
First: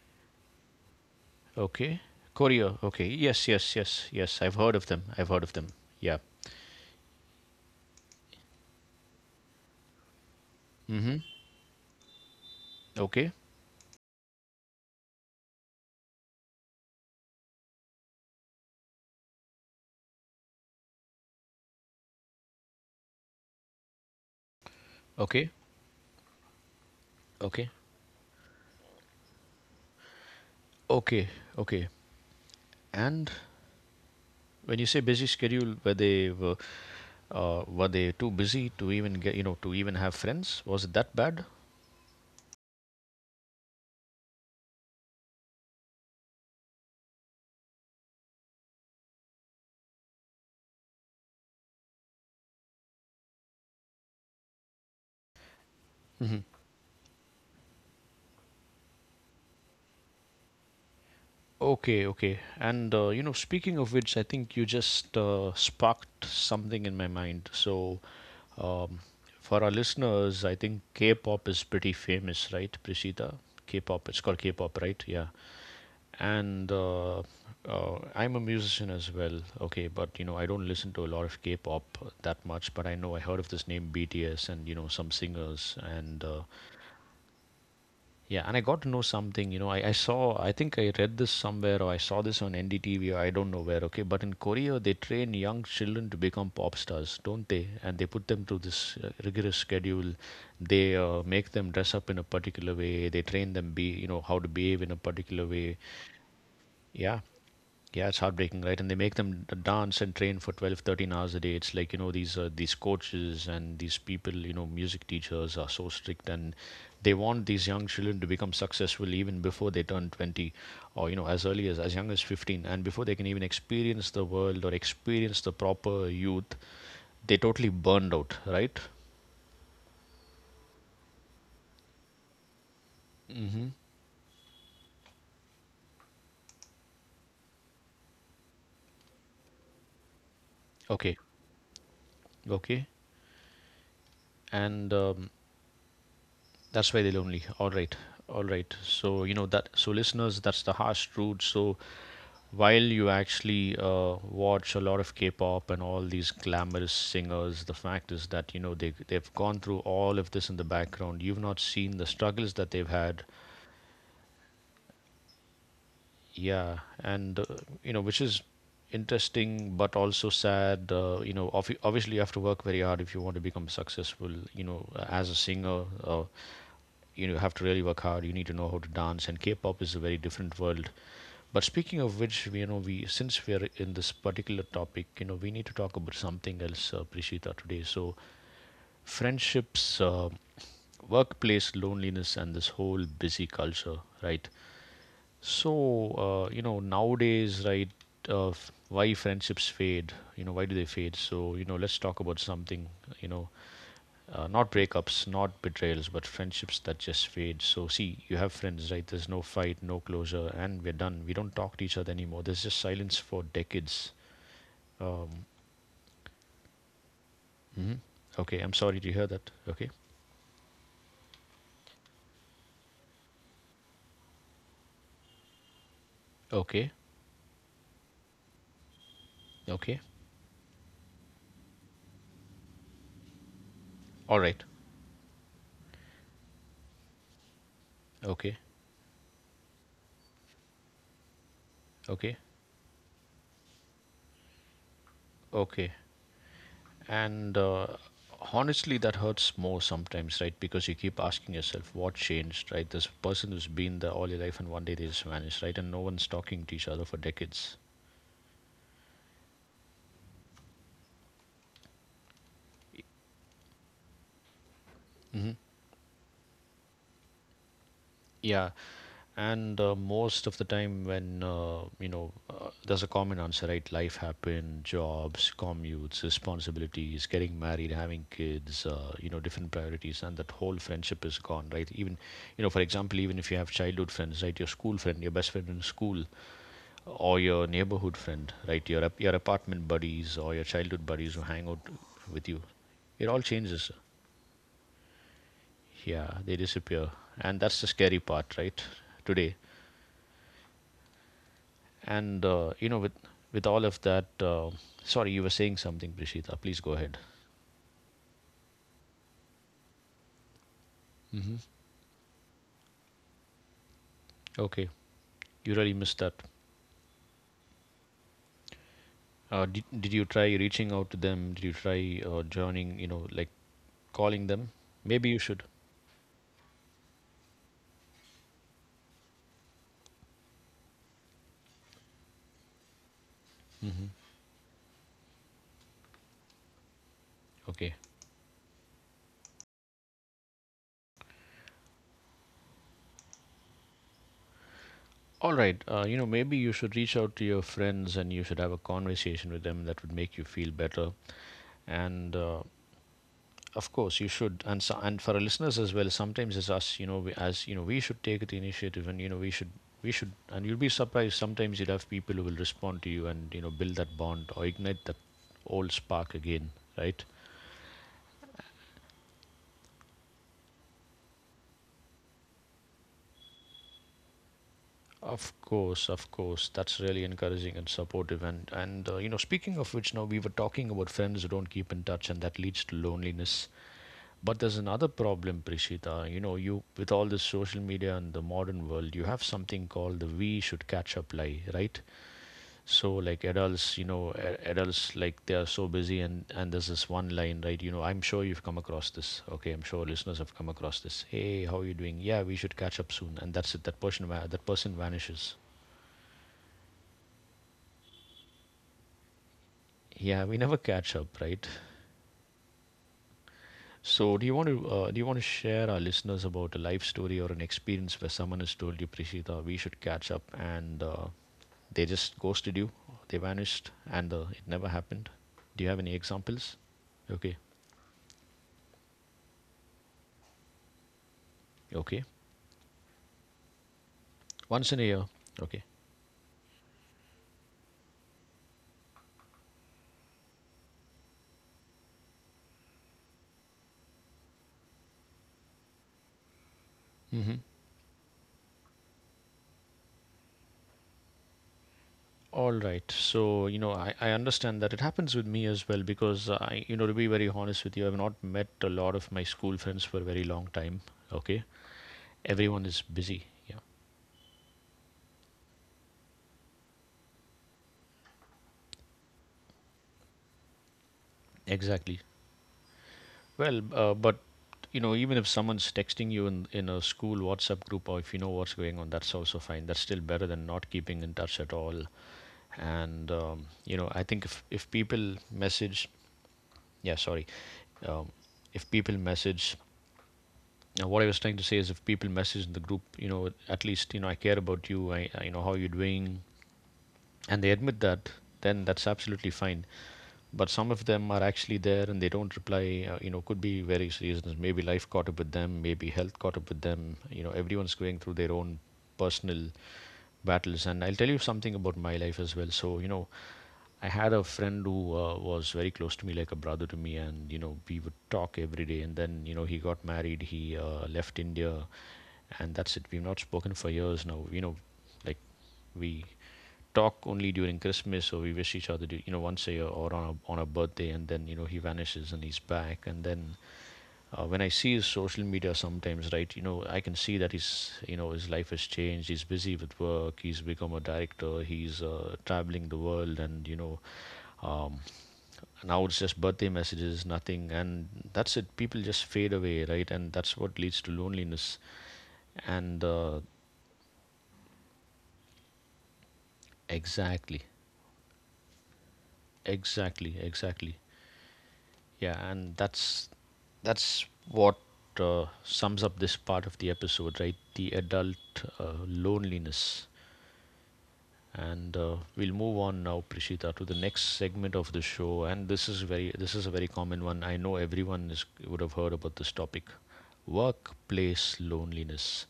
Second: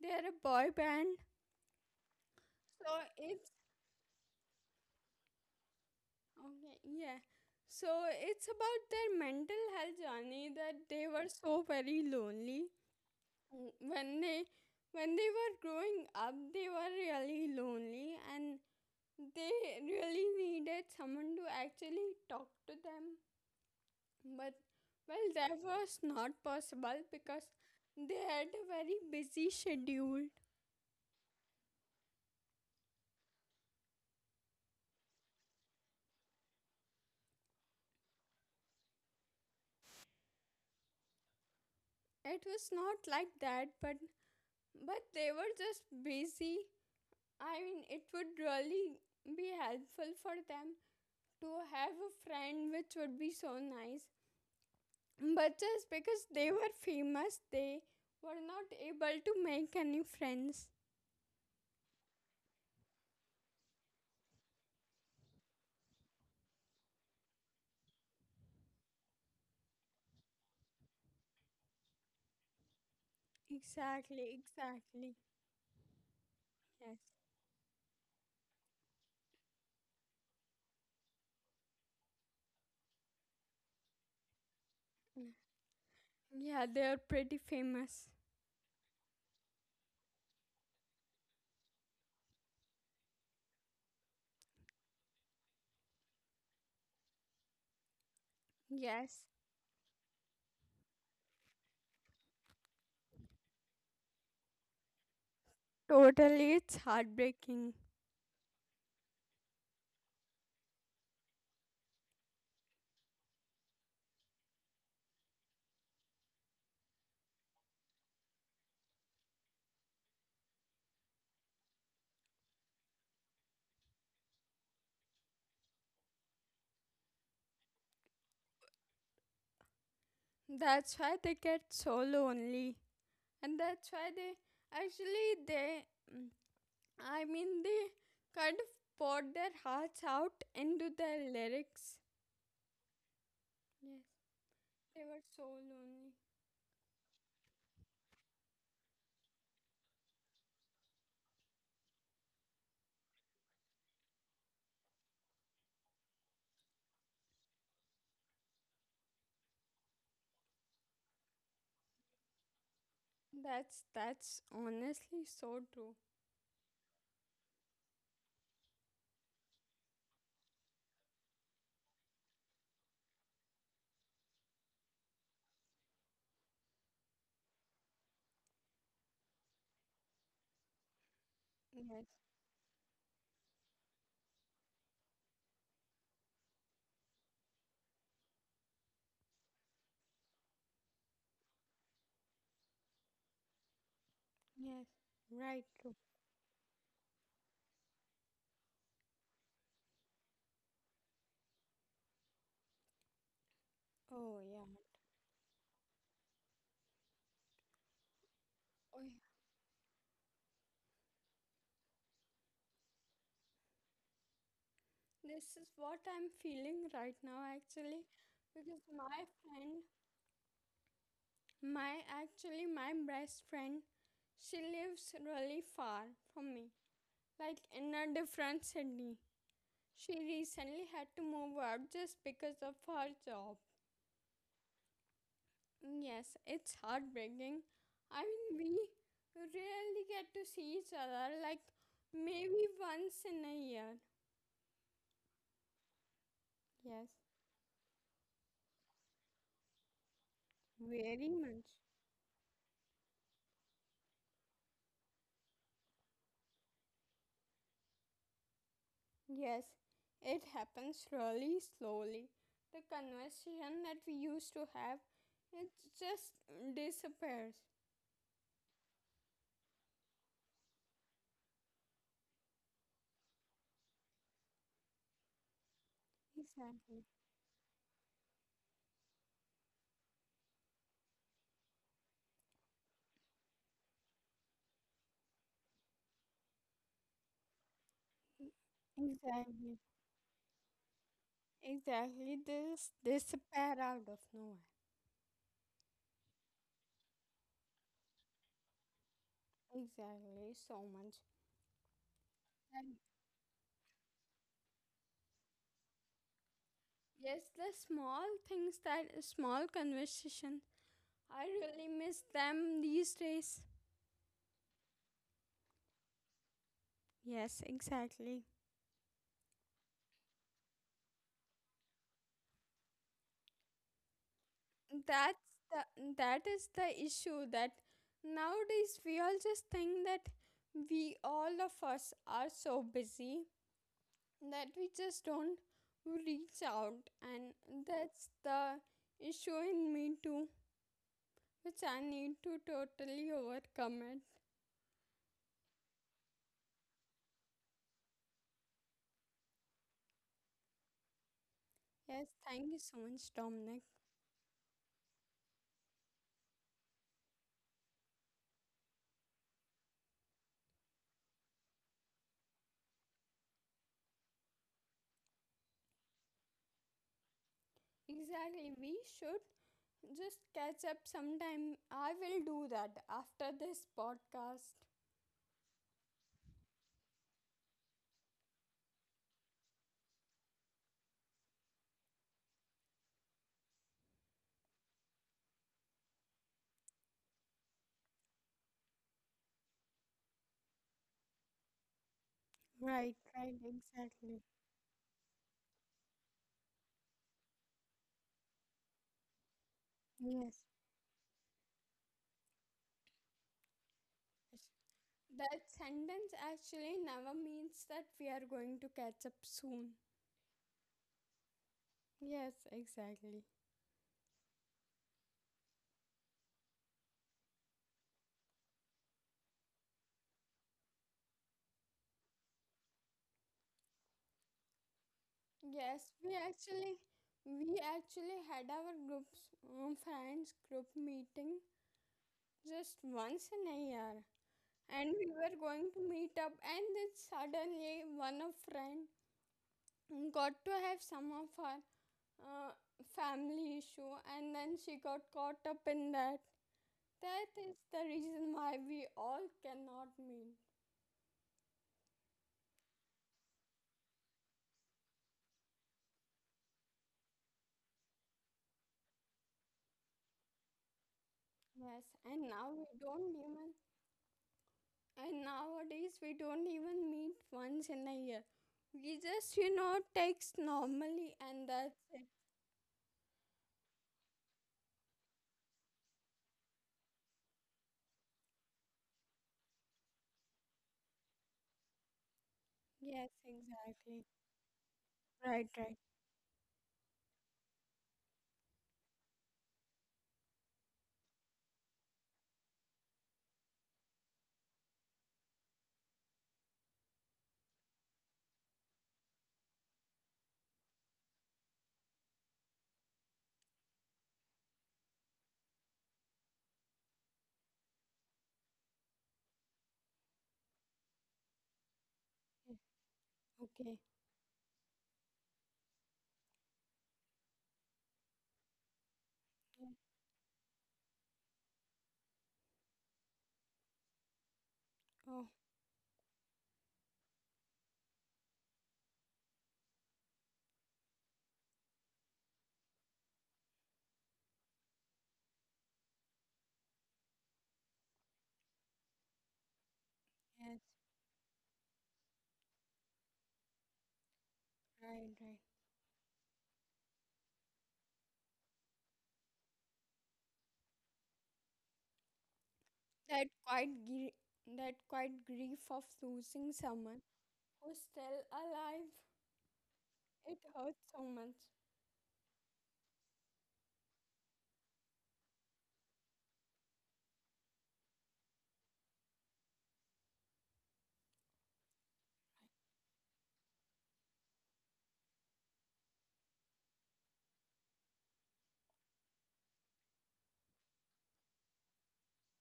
[SPEAKER 2] they are a boy band.
[SPEAKER 1] Okay. Korea.
[SPEAKER 2] So
[SPEAKER 1] Okay. Yes,
[SPEAKER 2] it's
[SPEAKER 1] yes, yes, yes. I've heard of them. I've heard of them. Yeah.
[SPEAKER 2] okay, yeah. So it's about their mental health journey, that they
[SPEAKER 1] Mm-hmm.
[SPEAKER 2] were so very lonely
[SPEAKER 1] Okay.
[SPEAKER 2] when they when they were growing up. They were really lonely and they really needed someone to actually talk to them, but well,
[SPEAKER 1] Okay.
[SPEAKER 2] that was not possible because
[SPEAKER 1] Okay.
[SPEAKER 2] they had a very busy schedule.
[SPEAKER 1] Okay. Okay. And when you say busy schedule, were they too busy to even get to even have friends? Was it that bad?
[SPEAKER 2] It was not like that, but they were just busy. I mean, it would really be helpful for them to have a friend, which would be so nice. But just because
[SPEAKER 1] Mm-hmm.
[SPEAKER 2] they were famous, they were not able to make any friends.
[SPEAKER 1] Okay. Okay. And you know, speaking of which, I think you just sparked something in my mind. Um, for our listeners, I think K-pop is pretty famous, right, Prishita? K-pop, it's
[SPEAKER 2] Exactly,
[SPEAKER 1] called K-pop, right?
[SPEAKER 2] exactly.
[SPEAKER 1] Yeah. And
[SPEAKER 2] Yes.
[SPEAKER 1] I'm a musician as well. Okay, but you know, I don't listen to a lot of K-pop that much, but I know I heard of this name BTS and you know some
[SPEAKER 2] Mm.
[SPEAKER 1] singers and
[SPEAKER 2] Yeah, they are pretty famous.
[SPEAKER 1] yeah, and I got to know something. You know, I saw, I think I read this somewhere or I saw this on NDTV or I don't know where, okay? But in Korea, they train young children to become pop stars, don't they? And they put them through this
[SPEAKER 2] Yes.
[SPEAKER 1] rigorous schedule. They make them dress up in a particular way. They train them, be, you know, how to behave in a particular way.
[SPEAKER 2] Totally, it's
[SPEAKER 1] Yeah.
[SPEAKER 2] heartbreaking.
[SPEAKER 1] Yeah, it's heartbreaking, right? And they make them dance and train for 12, 13 hours a day. It's like, you know, these coaches and these people, you know, music teachers are so strict, and they want these young children to become successful even before they turn 20, or, you know, as early as young as 15, and before they can even experience the world or experience the proper youth, they totally burned out, right?
[SPEAKER 2] That's why they get so lonely. And
[SPEAKER 1] Mm-hmm.
[SPEAKER 2] that's why actually, they, mm, I mean, they kind of poured their hearts out into
[SPEAKER 1] Okay.
[SPEAKER 2] their lyrics.
[SPEAKER 1] Okay.
[SPEAKER 2] Yes.
[SPEAKER 1] And
[SPEAKER 2] They were so lonely.
[SPEAKER 1] that's why they're lonely. All right, all right. So you know that. So listeners, that's the harsh truth. So while you actually watch a lot of K-pop and all these glamorous singers, the fact is that you know they've gone through all of this in the background. You've not seen the struggles that they've had,
[SPEAKER 2] That's honestly so true.
[SPEAKER 1] yeah, and you know, which is interesting but also sad. You know, obviously you have to work very hard if you want to become successful. You know, as a singer, you know, you have to really work hard. You need to know how to dance, and K-pop is a very different world. But
[SPEAKER 2] Yes,
[SPEAKER 1] speaking of which, you know, we since we are in this particular topic, you know, we need to talk about something else, Prishita, today. So, friendships, workplace loneliness, and this whole busy culture, right?
[SPEAKER 2] yes, right, true.
[SPEAKER 1] So, you know, nowadays, right, why friendships fade? You know, why do they fade? So, you know, let's talk about something, you know,
[SPEAKER 2] Oh, yeah.
[SPEAKER 1] not breakups, not betrayals, but friendships that just fade. So, see, you have
[SPEAKER 2] Oh,
[SPEAKER 1] friends,
[SPEAKER 2] yeah.
[SPEAKER 1] right? There's no fight, no closure, and we're done. We don't talk to each other anymore. There's just silence for decades. Um,
[SPEAKER 2] This is what I'm feeling right now, actually,
[SPEAKER 1] mhm. Okay,
[SPEAKER 2] because
[SPEAKER 1] I'm sorry to
[SPEAKER 2] my
[SPEAKER 1] hear that.
[SPEAKER 2] friend,
[SPEAKER 1] Okay,
[SPEAKER 2] my best friend, she lives really far from me,
[SPEAKER 1] okay,
[SPEAKER 2] like in a different city.
[SPEAKER 1] okay.
[SPEAKER 2] She recently had to move out just because of her job.
[SPEAKER 1] All right.
[SPEAKER 2] Yes, it's heartbreaking. I
[SPEAKER 1] Okay,
[SPEAKER 2] mean, we rarely get to see each other, like
[SPEAKER 1] okay,
[SPEAKER 2] maybe once in a year.
[SPEAKER 1] okay.
[SPEAKER 2] Yes,
[SPEAKER 1] And honestly, that hurts more sometimes, right? Because you
[SPEAKER 2] very
[SPEAKER 1] keep asking
[SPEAKER 2] much.
[SPEAKER 1] yourself, what changed, right? This person who's been there all your life, and one day they just vanished, right? And no one's talking to each other for decades.
[SPEAKER 2] Yes, it happens really slowly. The conversation that we used to have,
[SPEAKER 1] Hmm.
[SPEAKER 2] it just disappears.
[SPEAKER 1] Yeah, and most of the time when there's a common answer, right? Life happened, jobs, commutes,
[SPEAKER 2] Exactly.
[SPEAKER 1] responsibilities, getting married, having kids, you know, different priorities, and that whole friendship is gone, right? Even you know, for example, even if you have childhood friends, right? Your school friend, your best friend in school, or your neighborhood
[SPEAKER 2] E-
[SPEAKER 1] friend, right? Your your
[SPEAKER 2] Exactly.
[SPEAKER 1] apartment buddies or your childhood buddies who hang out
[SPEAKER 2] Exactly,
[SPEAKER 1] with you.
[SPEAKER 2] this
[SPEAKER 1] It all
[SPEAKER 2] disappear
[SPEAKER 1] changes.
[SPEAKER 2] out of nowhere.
[SPEAKER 1] Yeah, they disappear, and that's the scary part, right? Today,
[SPEAKER 2] Exactly, so much.
[SPEAKER 1] and you
[SPEAKER 2] And
[SPEAKER 1] know, with all of that, sorry, you were saying something, Prishita. Please go ahead.
[SPEAKER 2] yes, the small things, that small conversation, I
[SPEAKER 1] Hmm.
[SPEAKER 2] really miss them these days.
[SPEAKER 1] Okay, you really missed that.
[SPEAKER 2] Yes, exactly.
[SPEAKER 1] Did you try reaching out to them? Did you try joining? You know, like calling them? Maybe
[SPEAKER 2] that's
[SPEAKER 1] you should.
[SPEAKER 2] that is the issue, that nowadays we all just think that we all of us are so busy that we just don't reach out, and
[SPEAKER 1] Okay.
[SPEAKER 2] that's the issue in me too, which I need to totally overcome it.
[SPEAKER 1] All right, you know, maybe you should reach out to your friends and you should have a conversation with them that would make you feel better.
[SPEAKER 2] Yes,
[SPEAKER 1] And
[SPEAKER 2] thank you so much, Dominic.
[SPEAKER 1] of course, you should. And so, and for our listeners as well, sometimes it's us. You know, we, as you know, we should take the initiative, and you know, we should. And you'll be surprised. Sometimes you would have people who will respond to you and you know build that bond or ignite that old spark again, right?
[SPEAKER 2] Exactly, we should just catch up sometime. I will do that after this podcast.
[SPEAKER 1] Of course, of course. That's really encouraging and supportive. And you know, speaking of which, now we were talking about friends who don't keep in touch, and that leads to loneliness. But there's another problem, Prishita. You know, you with all this social media and the modern world, you have something called the "we should catch up" lie, right?
[SPEAKER 2] Right,
[SPEAKER 1] So, like
[SPEAKER 2] right,
[SPEAKER 1] adults, you know,
[SPEAKER 2] exactly.
[SPEAKER 1] adults like they are so busy, and there's this one line, right? You know, I'm sure you've come across this. Okay, I'm sure listeners
[SPEAKER 2] Yes.
[SPEAKER 1] have come across this. Hey, how are you doing? Yeah, we should catch up soon, and that's it. That person
[SPEAKER 2] That
[SPEAKER 1] vanishes.
[SPEAKER 2] sentence actually never means that we are going to catch up soon.
[SPEAKER 1] Yeah, we never catch up, right?
[SPEAKER 2] Yes, exactly.
[SPEAKER 1] So, do you want to do you want to share our listeners about a life story or an experience where someone has told you, Prishita, we should catch up, and they just ghosted you, they vanished, and it never happened? Do
[SPEAKER 2] Yes,
[SPEAKER 1] you have any
[SPEAKER 2] we
[SPEAKER 1] examples?
[SPEAKER 2] actually
[SPEAKER 1] Okay,
[SPEAKER 2] we actually had our groups friends group meeting
[SPEAKER 1] okay.
[SPEAKER 2] just once in a year,
[SPEAKER 1] Once in a
[SPEAKER 2] and we
[SPEAKER 1] year.
[SPEAKER 2] were going
[SPEAKER 1] Okay.
[SPEAKER 2] to meet up, and then suddenly one of friend got to have some of her uh, family issue, and then she got caught up in that. That
[SPEAKER 1] Hmm.
[SPEAKER 2] is the reason why we all cannot meet.
[SPEAKER 1] All right. So, you know, I understand that it happens with me as well because I, you know, to be very honest with you, I've not met a lot of my school friends for a very long time. Okay.
[SPEAKER 2] Yes, and now we
[SPEAKER 1] Everyone is
[SPEAKER 2] don't
[SPEAKER 1] busy.
[SPEAKER 2] even,
[SPEAKER 1] Yeah.
[SPEAKER 2] and nowadays we don't even meet once in a year. We just, you know, text normally and that's it.
[SPEAKER 1] Exactly. Well, but you know, even if someone's texting you in a school WhatsApp group, or if you know what's going on, that's also fine. That's still better than not keeping in touch at all.
[SPEAKER 2] Yes,
[SPEAKER 1] And you know,
[SPEAKER 2] exactly.
[SPEAKER 1] I think if people
[SPEAKER 2] Right, right.
[SPEAKER 1] message, yeah, sorry, um, if people message. Now, what I was trying to say is, if people message in the group, you know, at least you know I care about you. I you know how you're doing, and they admit that, then that's absolutely fine. But some of them are actually there and they don't reply. You know, could be various reasons. Maybe life caught up with them, maybe health caught up with them. You know, everyone's going through their own personal battles, and I'll tell you something about my life as
[SPEAKER 2] Yes.
[SPEAKER 1] well. So you know,
[SPEAKER 2] Okay.
[SPEAKER 1] I had a friend who was very close to me, like a brother to me, and you know we would talk every day, and then you know
[SPEAKER 2] Yeah.
[SPEAKER 1] he got married, he left India, and that's it. We've not spoken for years now, you know,
[SPEAKER 2] Oh,
[SPEAKER 1] like we talk only during Christmas, or we wish each other, you know, once a year or on a birthday, and then you know he vanishes and he's back, and then when I see his social media sometimes, right, you know, I can see that he's, you know, his life has changed. He's busy with work. He's
[SPEAKER 2] yes.
[SPEAKER 1] become a director. He's traveling the world, and you know, um,
[SPEAKER 2] Right, right.
[SPEAKER 1] now it's just birthday messages, nothing, and that's it. People just fade away, right, and that's what leads to loneliness. And
[SPEAKER 2] That quite gr- that quite grief of losing someone
[SPEAKER 1] exactly,
[SPEAKER 2] who's still alive,
[SPEAKER 1] exactly,
[SPEAKER 2] it hurts
[SPEAKER 1] exactly.
[SPEAKER 2] so much.
[SPEAKER 1] Yeah, and that's what sums up this part of the episode, right? The adult loneliness. And we'll move on now, Prishita, to the next segment of the show. And this is a very common one. I know everyone is, would have heard about this topic, workplace loneliness,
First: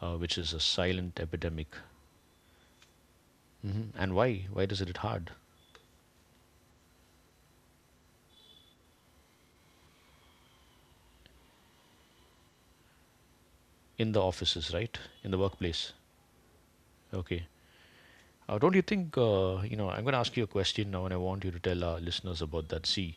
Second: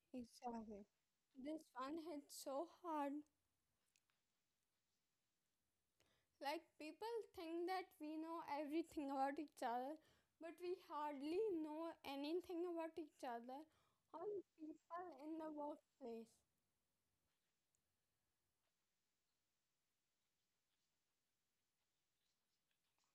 [SPEAKER 1] which is a
[SPEAKER 2] Exactly.
[SPEAKER 1] silent
[SPEAKER 2] This
[SPEAKER 1] epidemic.
[SPEAKER 2] one hit so hard.
[SPEAKER 1] Hmm. And why? Why does it hit hard
[SPEAKER 2] Like people think that we know everything about each other, but we hardly know anything about each other,
[SPEAKER 1] in the
[SPEAKER 2] or
[SPEAKER 1] offices, right?
[SPEAKER 2] people
[SPEAKER 1] In
[SPEAKER 2] in
[SPEAKER 1] the
[SPEAKER 2] the
[SPEAKER 1] workplace.
[SPEAKER 2] workplace.
[SPEAKER 1] Okay. Don't you think, you know, I'm going to ask you a question now, and I want you to tell our listeners about that. See,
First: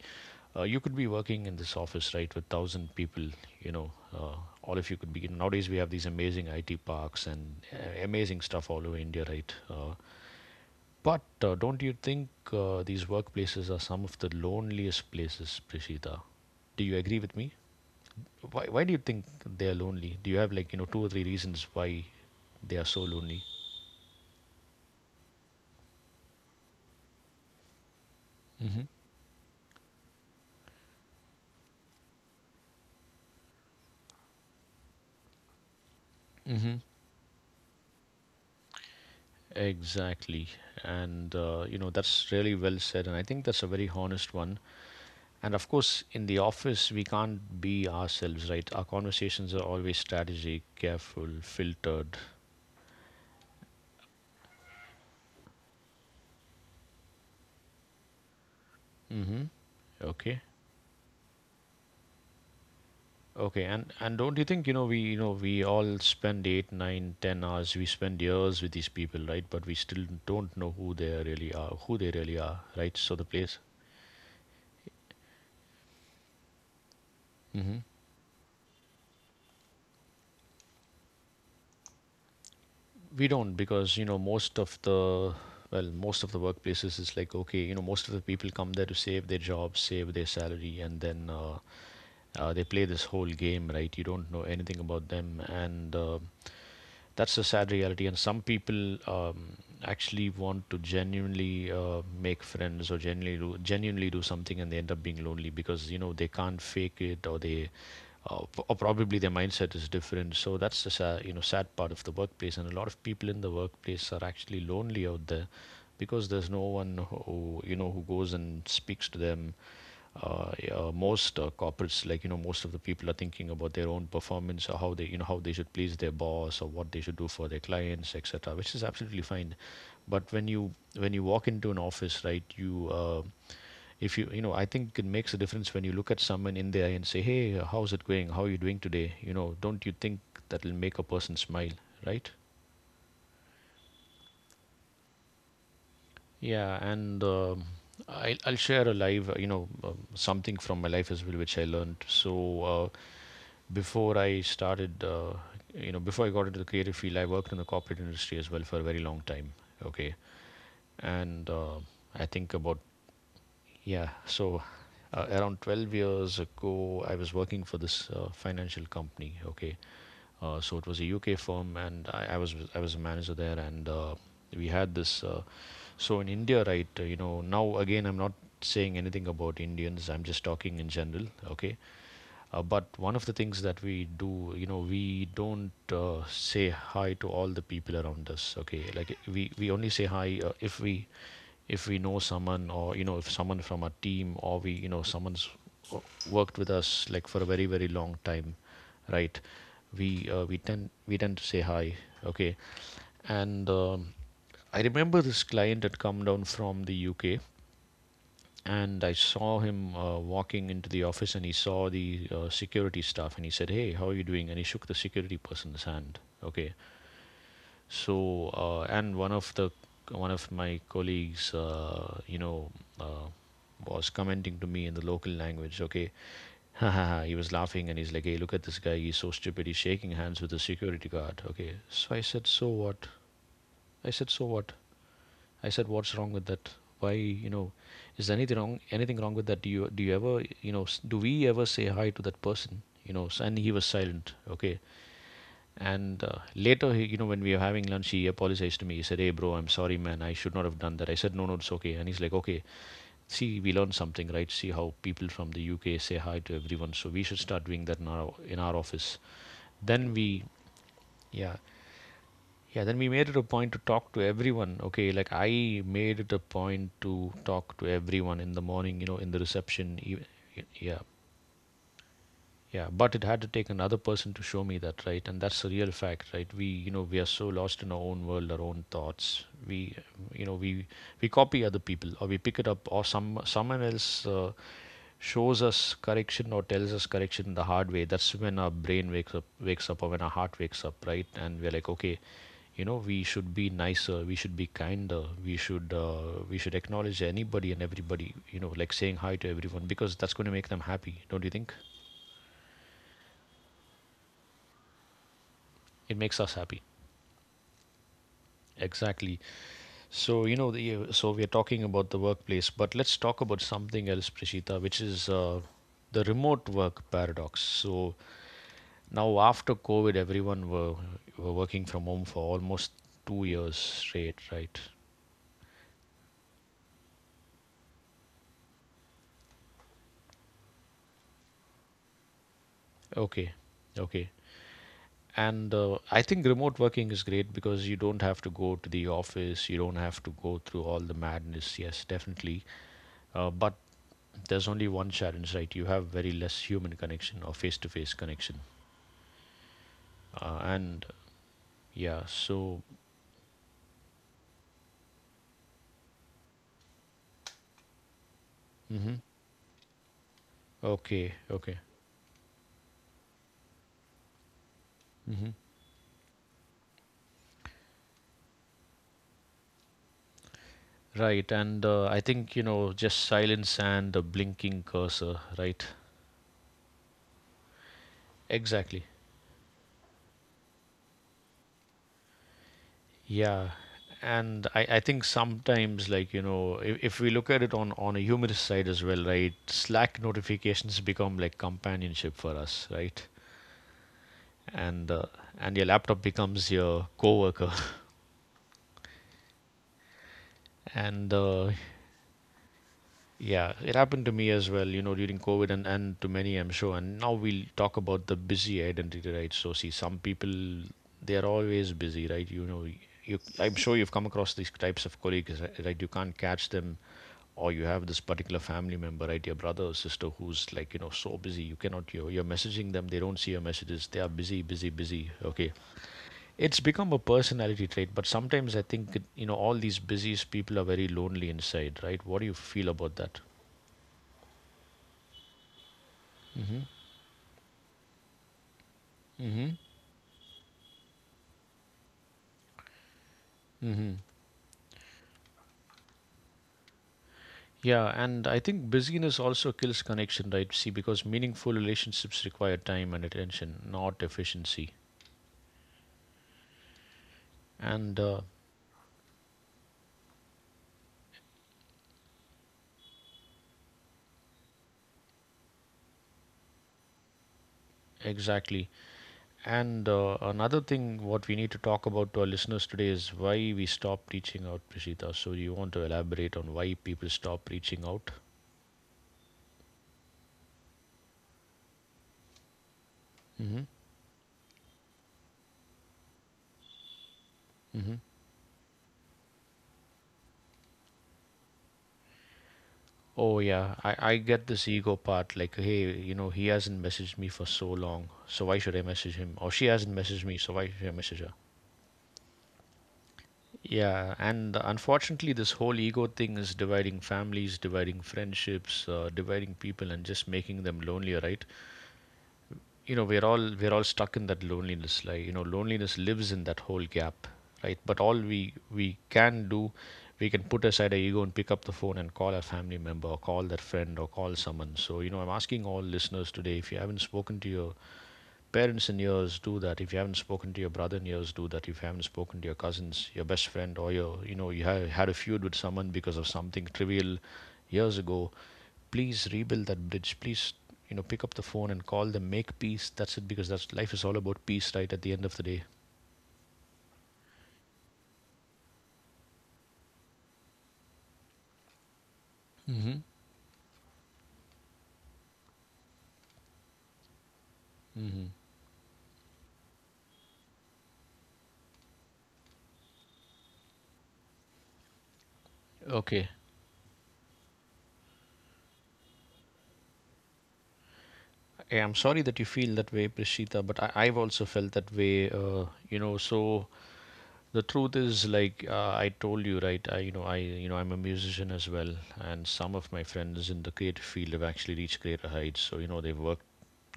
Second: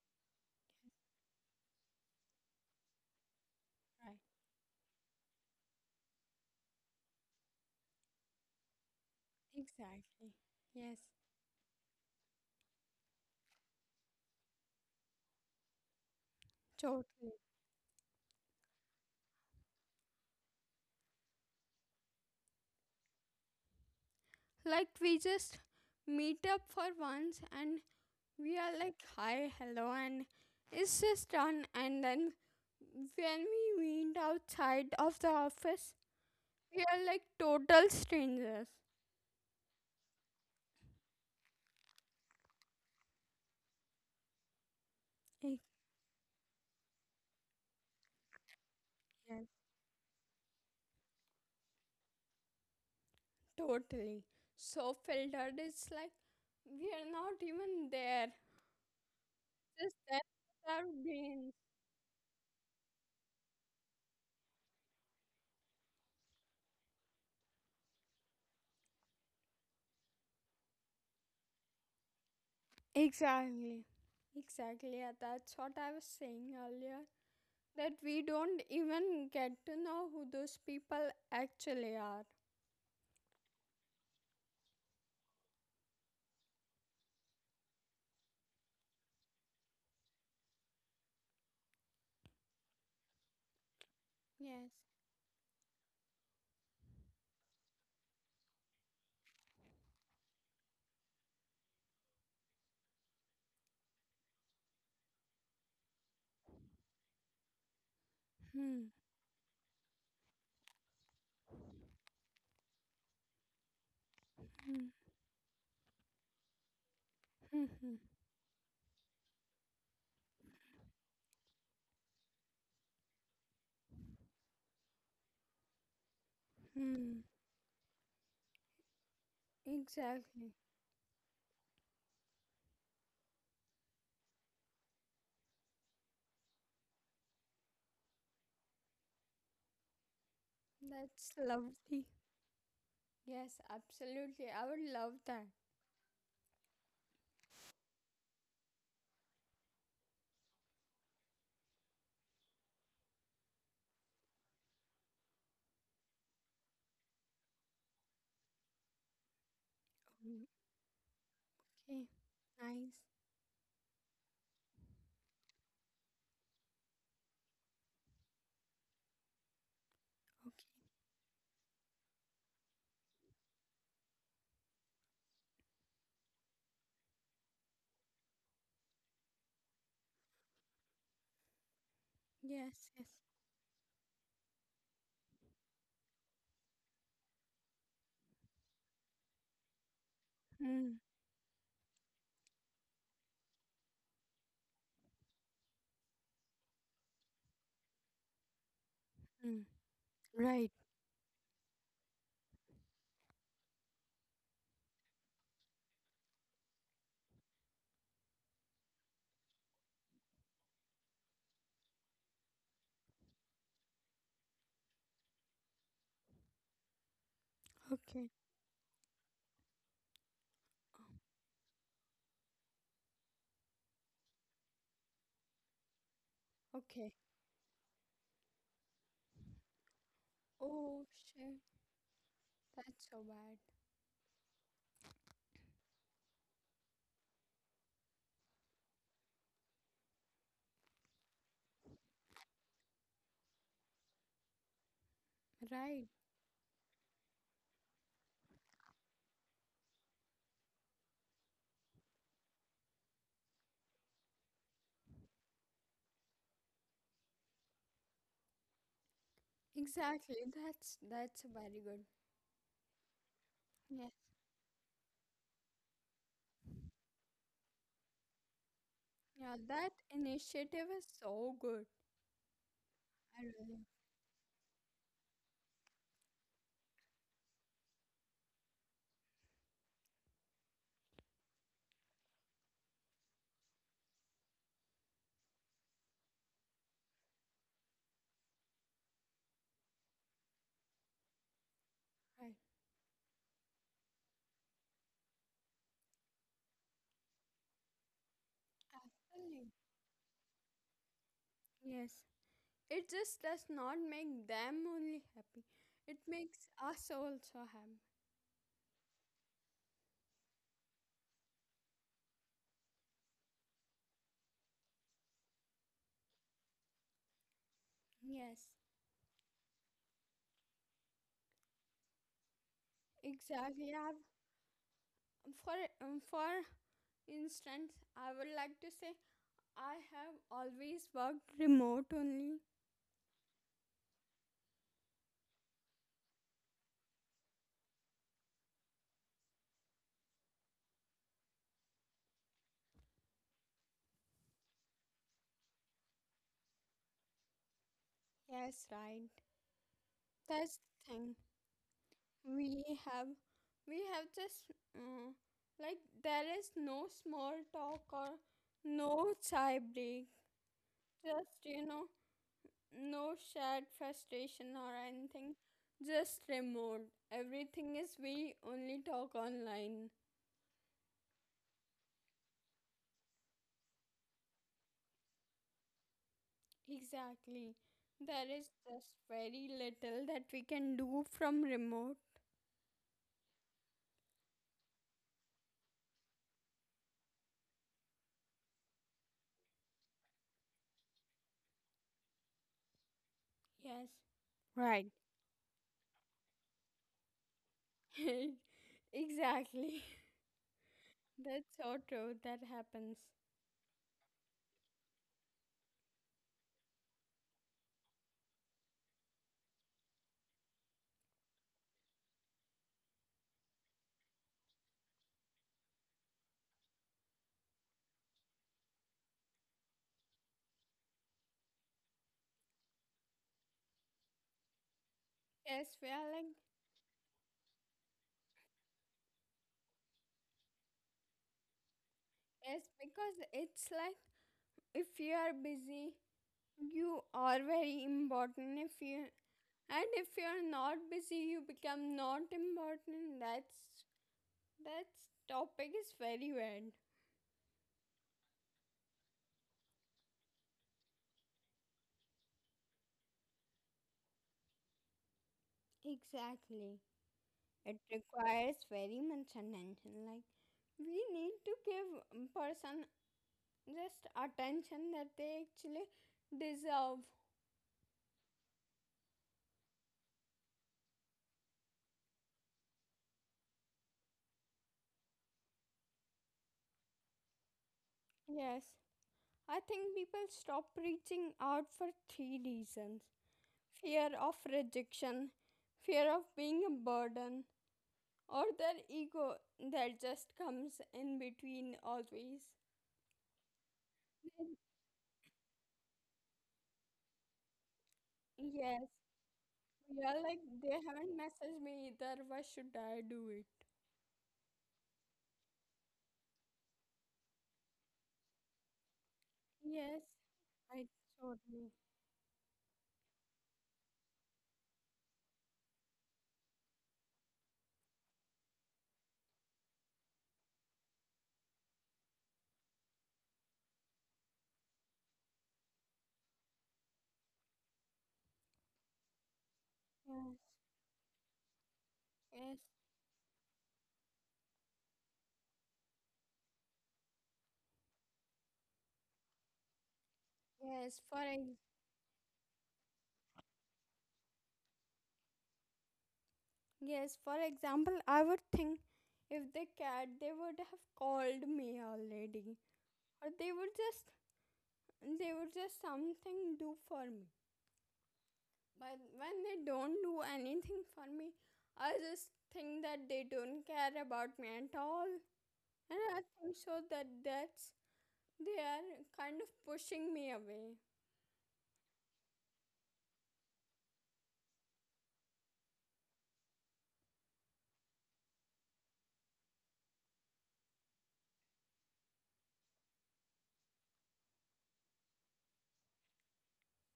[SPEAKER 1] you could be working in this office, right, with thousand people, you know,
[SPEAKER 2] Right.
[SPEAKER 1] all of you could be. Nowadays, we have these amazing IT parks and amazing stuff all over India, right? Uh,
[SPEAKER 2] Exactly. Yes.
[SPEAKER 1] but uh, don't you think these workplaces are some of the loneliest places, Prishita? Do you agree
[SPEAKER 2] Totally.
[SPEAKER 1] with me? Why do you think they are lonely? Do you have like, you know, two or three reasons why they are so lonely?
[SPEAKER 2] Like we just meet up for once and we are like hi, hello, and it's just done, and then when we meet outside of the office
[SPEAKER 1] Mm-hmm.
[SPEAKER 2] we are like total strangers.
[SPEAKER 1] Exactly. And, you know, that's really well said. And I think that's a very honest one. And of course, in the office, we can't be ourselves, right? Our
[SPEAKER 2] Yes.
[SPEAKER 1] conversations are always strategic, careful, filtered.
[SPEAKER 2] Totally. So filtered, it's like we are not even there.
[SPEAKER 1] Hmm.
[SPEAKER 2] Just that's
[SPEAKER 1] Okay.
[SPEAKER 2] what our brains.
[SPEAKER 1] Okay. And don't you think, you know, we all spend eight, nine, 10 hours, we spend years with these people, right? But we still don't know who they really are, right? So the place.
[SPEAKER 2] Exactly. Exactly. Yeah, that's what I was saying earlier.
[SPEAKER 1] Mm-hmm.
[SPEAKER 2] That we don't even get to know who those people actually are.
[SPEAKER 1] We don't because, you know, most of the, well, most of the workplaces is like, okay, you know, most of the people come there to save their job, save their salary, and then they play this whole game, right. You don't know
[SPEAKER 2] Yes.
[SPEAKER 1] anything about them, and That's the sad reality, and some people actually want to genuinely make friends or genuinely do something, and they end up being lonely because, you know, they can't fake it, or they p- or
[SPEAKER 2] Hmm.
[SPEAKER 1] probably their mindset is different, so that's the sad, you know, sad part of the workplace, and a lot of people in the workplace are actually lonely out there because there's no one who,
[SPEAKER 2] Hmm.
[SPEAKER 1] you know,
[SPEAKER 2] Hmm.
[SPEAKER 1] who goes and speaks to them. Yeah, most corporates, like, you know, most of the people are thinking about their own performance, or how they, you know, how they should please their boss, or what they should
[SPEAKER 2] Hmm.
[SPEAKER 1] do for their clients, etc, which is absolutely fine. But when
[SPEAKER 2] Exactly.
[SPEAKER 1] you, when you walk into an office, right, you if you, you know, I think it makes a difference when you look at someone in the eye and say, "Hey, how's it going, how are you doing today?" You know, don't you think that'll make a
[SPEAKER 2] That's
[SPEAKER 1] person smile,
[SPEAKER 2] lovely.
[SPEAKER 1] right?
[SPEAKER 2] Yes, absolutely. I would love that.
[SPEAKER 1] Yeah, and I'll share a live you know, something from my life as well, which I learned. So before I started, you know, before I got into the creative field, I worked in the corporate industry as well for a very long time. Okay, and
[SPEAKER 2] Okay.
[SPEAKER 1] I think about,
[SPEAKER 2] Nice.
[SPEAKER 1] yeah, so around 12 years ago, I was working for this financial company. Okay,
[SPEAKER 2] Okay.
[SPEAKER 1] so it was a UK firm, and I was a manager there, and we had this. So in India, right, you know, now again, I'm not saying anything about Indians. I'm just talking in general. Okay, but
[SPEAKER 2] Yes. Yes.
[SPEAKER 1] one of the things that we do, you know, we don't say hi to all the people around us. Okay, like we only say hi if
[SPEAKER 2] Hmm.
[SPEAKER 1] we, if we know someone, or, you know, if someone from our team, or we, you know, someone's w- worked with us like for a very very long time, right?
[SPEAKER 2] Hmm.
[SPEAKER 1] We we
[SPEAKER 2] Right.
[SPEAKER 1] tend we tend to say hi. Okay, and I remember this client had come down from the UK, and I saw him walking into the office, and he saw the security staff, and he said, "Hey, how are you doing?" And he shook the security person's hand. Okay.
[SPEAKER 2] Okay.
[SPEAKER 1] So, and one of the, one of my colleagues, you know, uh, was commenting to me in the local language. Okay, *laughs*
[SPEAKER 2] Okay.
[SPEAKER 1] he was laughing, and he's like, "Hey, look at this guy. He's so stupid. He's shaking hands with the
[SPEAKER 2] Oh
[SPEAKER 1] security guard."
[SPEAKER 2] shit.
[SPEAKER 1] Okay. So I said, "So what?"
[SPEAKER 2] That's so bad.
[SPEAKER 1] I said, so what? I said, "What's wrong with that? Why, you know, is there anything wrong? Anything wrong with that? Do you, do you ever, you know, do we ever say hi to that person? You know?" And he was silent. Okay.
[SPEAKER 2] Right.
[SPEAKER 1] And later, he, you know, when we were having lunch, he apologized to me. He said, "Hey, bro, I'm sorry, man. I should not have done that." I said, "No, no, it's okay." And he's like, "Okay. See, we learned something, right? See how people from the UK say hi to everyone. So we should start doing that in our, in our office." Then we,
[SPEAKER 2] Exactly. That's
[SPEAKER 1] yeah.
[SPEAKER 2] very good.
[SPEAKER 1] Yeah, then we made it a point to
[SPEAKER 2] Yes.
[SPEAKER 1] talk to everyone. Okay, like I made it a point to talk to everyone in the morning, you know, in the
[SPEAKER 2] Yeah, that
[SPEAKER 1] reception.
[SPEAKER 2] initiative
[SPEAKER 1] Yeah.
[SPEAKER 2] is so good.
[SPEAKER 1] Yeah, but it
[SPEAKER 2] I
[SPEAKER 1] had to take
[SPEAKER 2] really
[SPEAKER 1] another person to show me that, right? And that's a real fact, right? We, you know, we are so lost in our own world, our own thoughts. We, you know, we copy other people, or we pick it up, or someone else shows us correction, or tells us correction the hard way. That's when our brain wakes up, or when our heart wakes up, right? And we're like, okay,
[SPEAKER 2] right.
[SPEAKER 1] you know, we should be nicer, we should be kinder, we should acknowledge anybody and everybody, you know, like saying hi to
[SPEAKER 2] Absolutely.
[SPEAKER 1] everyone, because that's going to make them happy, don't you think?
[SPEAKER 2] Yes. It just does not make them only happy. It
[SPEAKER 1] It makes us
[SPEAKER 2] makes
[SPEAKER 1] happy.
[SPEAKER 2] us also happy.
[SPEAKER 1] Exactly. So, you know, so we are talking about the workplace, but let's talk about something else, Prashita, which is the remote work paradox. So
[SPEAKER 2] Yes.
[SPEAKER 1] now after COVID, were working from home for almost 2 years
[SPEAKER 2] Exactly.
[SPEAKER 1] straight, right?
[SPEAKER 2] For for instance, I would like to say I have always worked remote only.
[SPEAKER 1] Okay, okay. And I think remote working is great because you don't have to go to the office, you don't have to go through all the madness. Yes, definitely. But there's only one challenge, right? You have very less human connection, or face to face connection.
[SPEAKER 2] Yes, right.
[SPEAKER 1] Uh,
[SPEAKER 2] That's
[SPEAKER 1] and
[SPEAKER 2] the thing.
[SPEAKER 1] yeah, so,
[SPEAKER 2] we have we have just uh, like there is no small talk or
[SPEAKER 1] hmm,
[SPEAKER 2] no chai break,
[SPEAKER 1] okay,
[SPEAKER 2] just
[SPEAKER 1] okay.
[SPEAKER 2] you know, no shared frustration or
[SPEAKER 1] Hmm.
[SPEAKER 2] anything. Just remote, everything is, we only talk online.
[SPEAKER 1] Right. And I think, you know, just silence and the blinking cursor, right?
[SPEAKER 2] Exactly, there is
[SPEAKER 1] Exactly.
[SPEAKER 2] just very little that we can do from remote.
[SPEAKER 1] Yeah. And I think sometimes, like, you know, if we look at it on a humorous side as well, right? Slack notifications become like companionship for us, right?
[SPEAKER 2] Yes. Right.
[SPEAKER 1] And uh, and your laptop becomes your coworker.
[SPEAKER 2] *laughs* Exactly.
[SPEAKER 1] And
[SPEAKER 2] *laughs* That's so true, that happens.
[SPEAKER 1] Yeah, it happened to me as well, you know, during COVID, and to many, I'm sure. And now we'll talk about the busy identity, right? So, see, some people, they're always busy, right? You know, you, I'm sure you've come across these types of colleagues, right? You can't catch them, or you have this particular family member, right? Your brother or sister, who's like, you know, so busy, you cannot, you're messaging them, they don't see your messages, they are busy, busy, busy, okay?
[SPEAKER 2] yes we are like
[SPEAKER 1] It's become a personality trait, but sometimes I think it, you know, all these busy people are very lonely inside, right? What do you
[SPEAKER 2] Yes,
[SPEAKER 1] feel about
[SPEAKER 2] because
[SPEAKER 1] that?
[SPEAKER 2] it's like, if you are busy, you are very important. If you
[SPEAKER 1] Mm-hmm.
[SPEAKER 2] And if you are not busy, you become not important. That's
[SPEAKER 1] Mm-hmm.
[SPEAKER 2] that's topic is very weird.
[SPEAKER 1] Yeah, and I think busyness also kills connection, right? See, because meaningful relationships require time and attention, not efficiency.
[SPEAKER 2] Exactly. It
[SPEAKER 1] And
[SPEAKER 2] requires very much attention. Like, we need to give person just attention that they actually deserve.
[SPEAKER 1] Exactly. And another thing, what we need to talk about to our listeners today is why we stop reaching out, Prishita. So, you want to elaborate on why people stop reaching out?
[SPEAKER 2] Yes. I think people stop reaching out for three reasons.
[SPEAKER 1] Mm-hmm.
[SPEAKER 2] Fear of rejection, fear of being a burden, or their ego that just comes in between always.
[SPEAKER 1] Oh yeah, I get this ego part. Like, hey, you know, he hasn't messaged me for so long, so why should I
[SPEAKER 2] Yes,
[SPEAKER 1] message him? Or she hasn't
[SPEAKER 2] we
[SPEAKER 1] messaged
[SPEAKER 2] are
[SPEAKER 1] me,
[SPEAKER 2] like,
[SPEAKER 1] so why
[SPEAKER 2] they
[SPEAKER 1] should I message
[SPEAKER 2] haven't
[SPEAKER 1] her?
[SPEAKER 2] messaged me either. Why should I do it?
[SPEAKER 1] Yeah, and unfortunately, this whole ego thing is dividing families, dividing friendships, dividing people,
[SPEAKER 2] Yes,
[SPEAKER 1] and just making them
[SPEAKER 2] I
[SPEAKER 1] lonelier, right?
[SPEAKER 2] totally.
[SPEAKER 1] You know, we're all stuck in that loneliness, like, you know, loneliness lives in that whole gap, right? But all we can do, we can put aside our ego and pick up the phone and call our family member, or call that friend, or call someone. So, you know, I'm asking all listeners today, if you haven't spoken to your parents in years, do that. If you haven't
[SPEAKER 2] Yes,
[SPEAKER 1] spoken to your brother in years, do that. If you haven't spoken to your
[SPEAKER 2] yes,
[SPEAKER 1] cousins, your best friend, or your, you know, you had a feud with someone because of something trivial years ago, please rebuild that bridge. Please, you
[SPEAKER 2] yes.
[SPEAKER 1] know, pick up the phone and call them. Make peace. That's it. Because that's, life is all about peace, right? At the end of the day.
[SPEAKER 2] Yes, for example, I would think, if they cared, they would have called me already,
[SPEAKER 1] Mm-hmm.
[SPEAKER 2] or they would just, they would just something do for me.
[SPEAKER 1] Mm-hmm.
[SPEAKER 2] But when they don't do anything for me, I just think that they don't care about me at all. And I
[SPEAKER 1] Okay.
[SPEAKER 2] think so that that's they are kind of pushing me away.
[SPEAKER 1] Yeah, I'm sorry that you feel that way, Prishita, but I've also felt that way. You know, so the truth is, like, I told you, right? You know, I'm a musician as well, and some of my friends in the creative field have actually reached greater heights. So, you know, they've worked,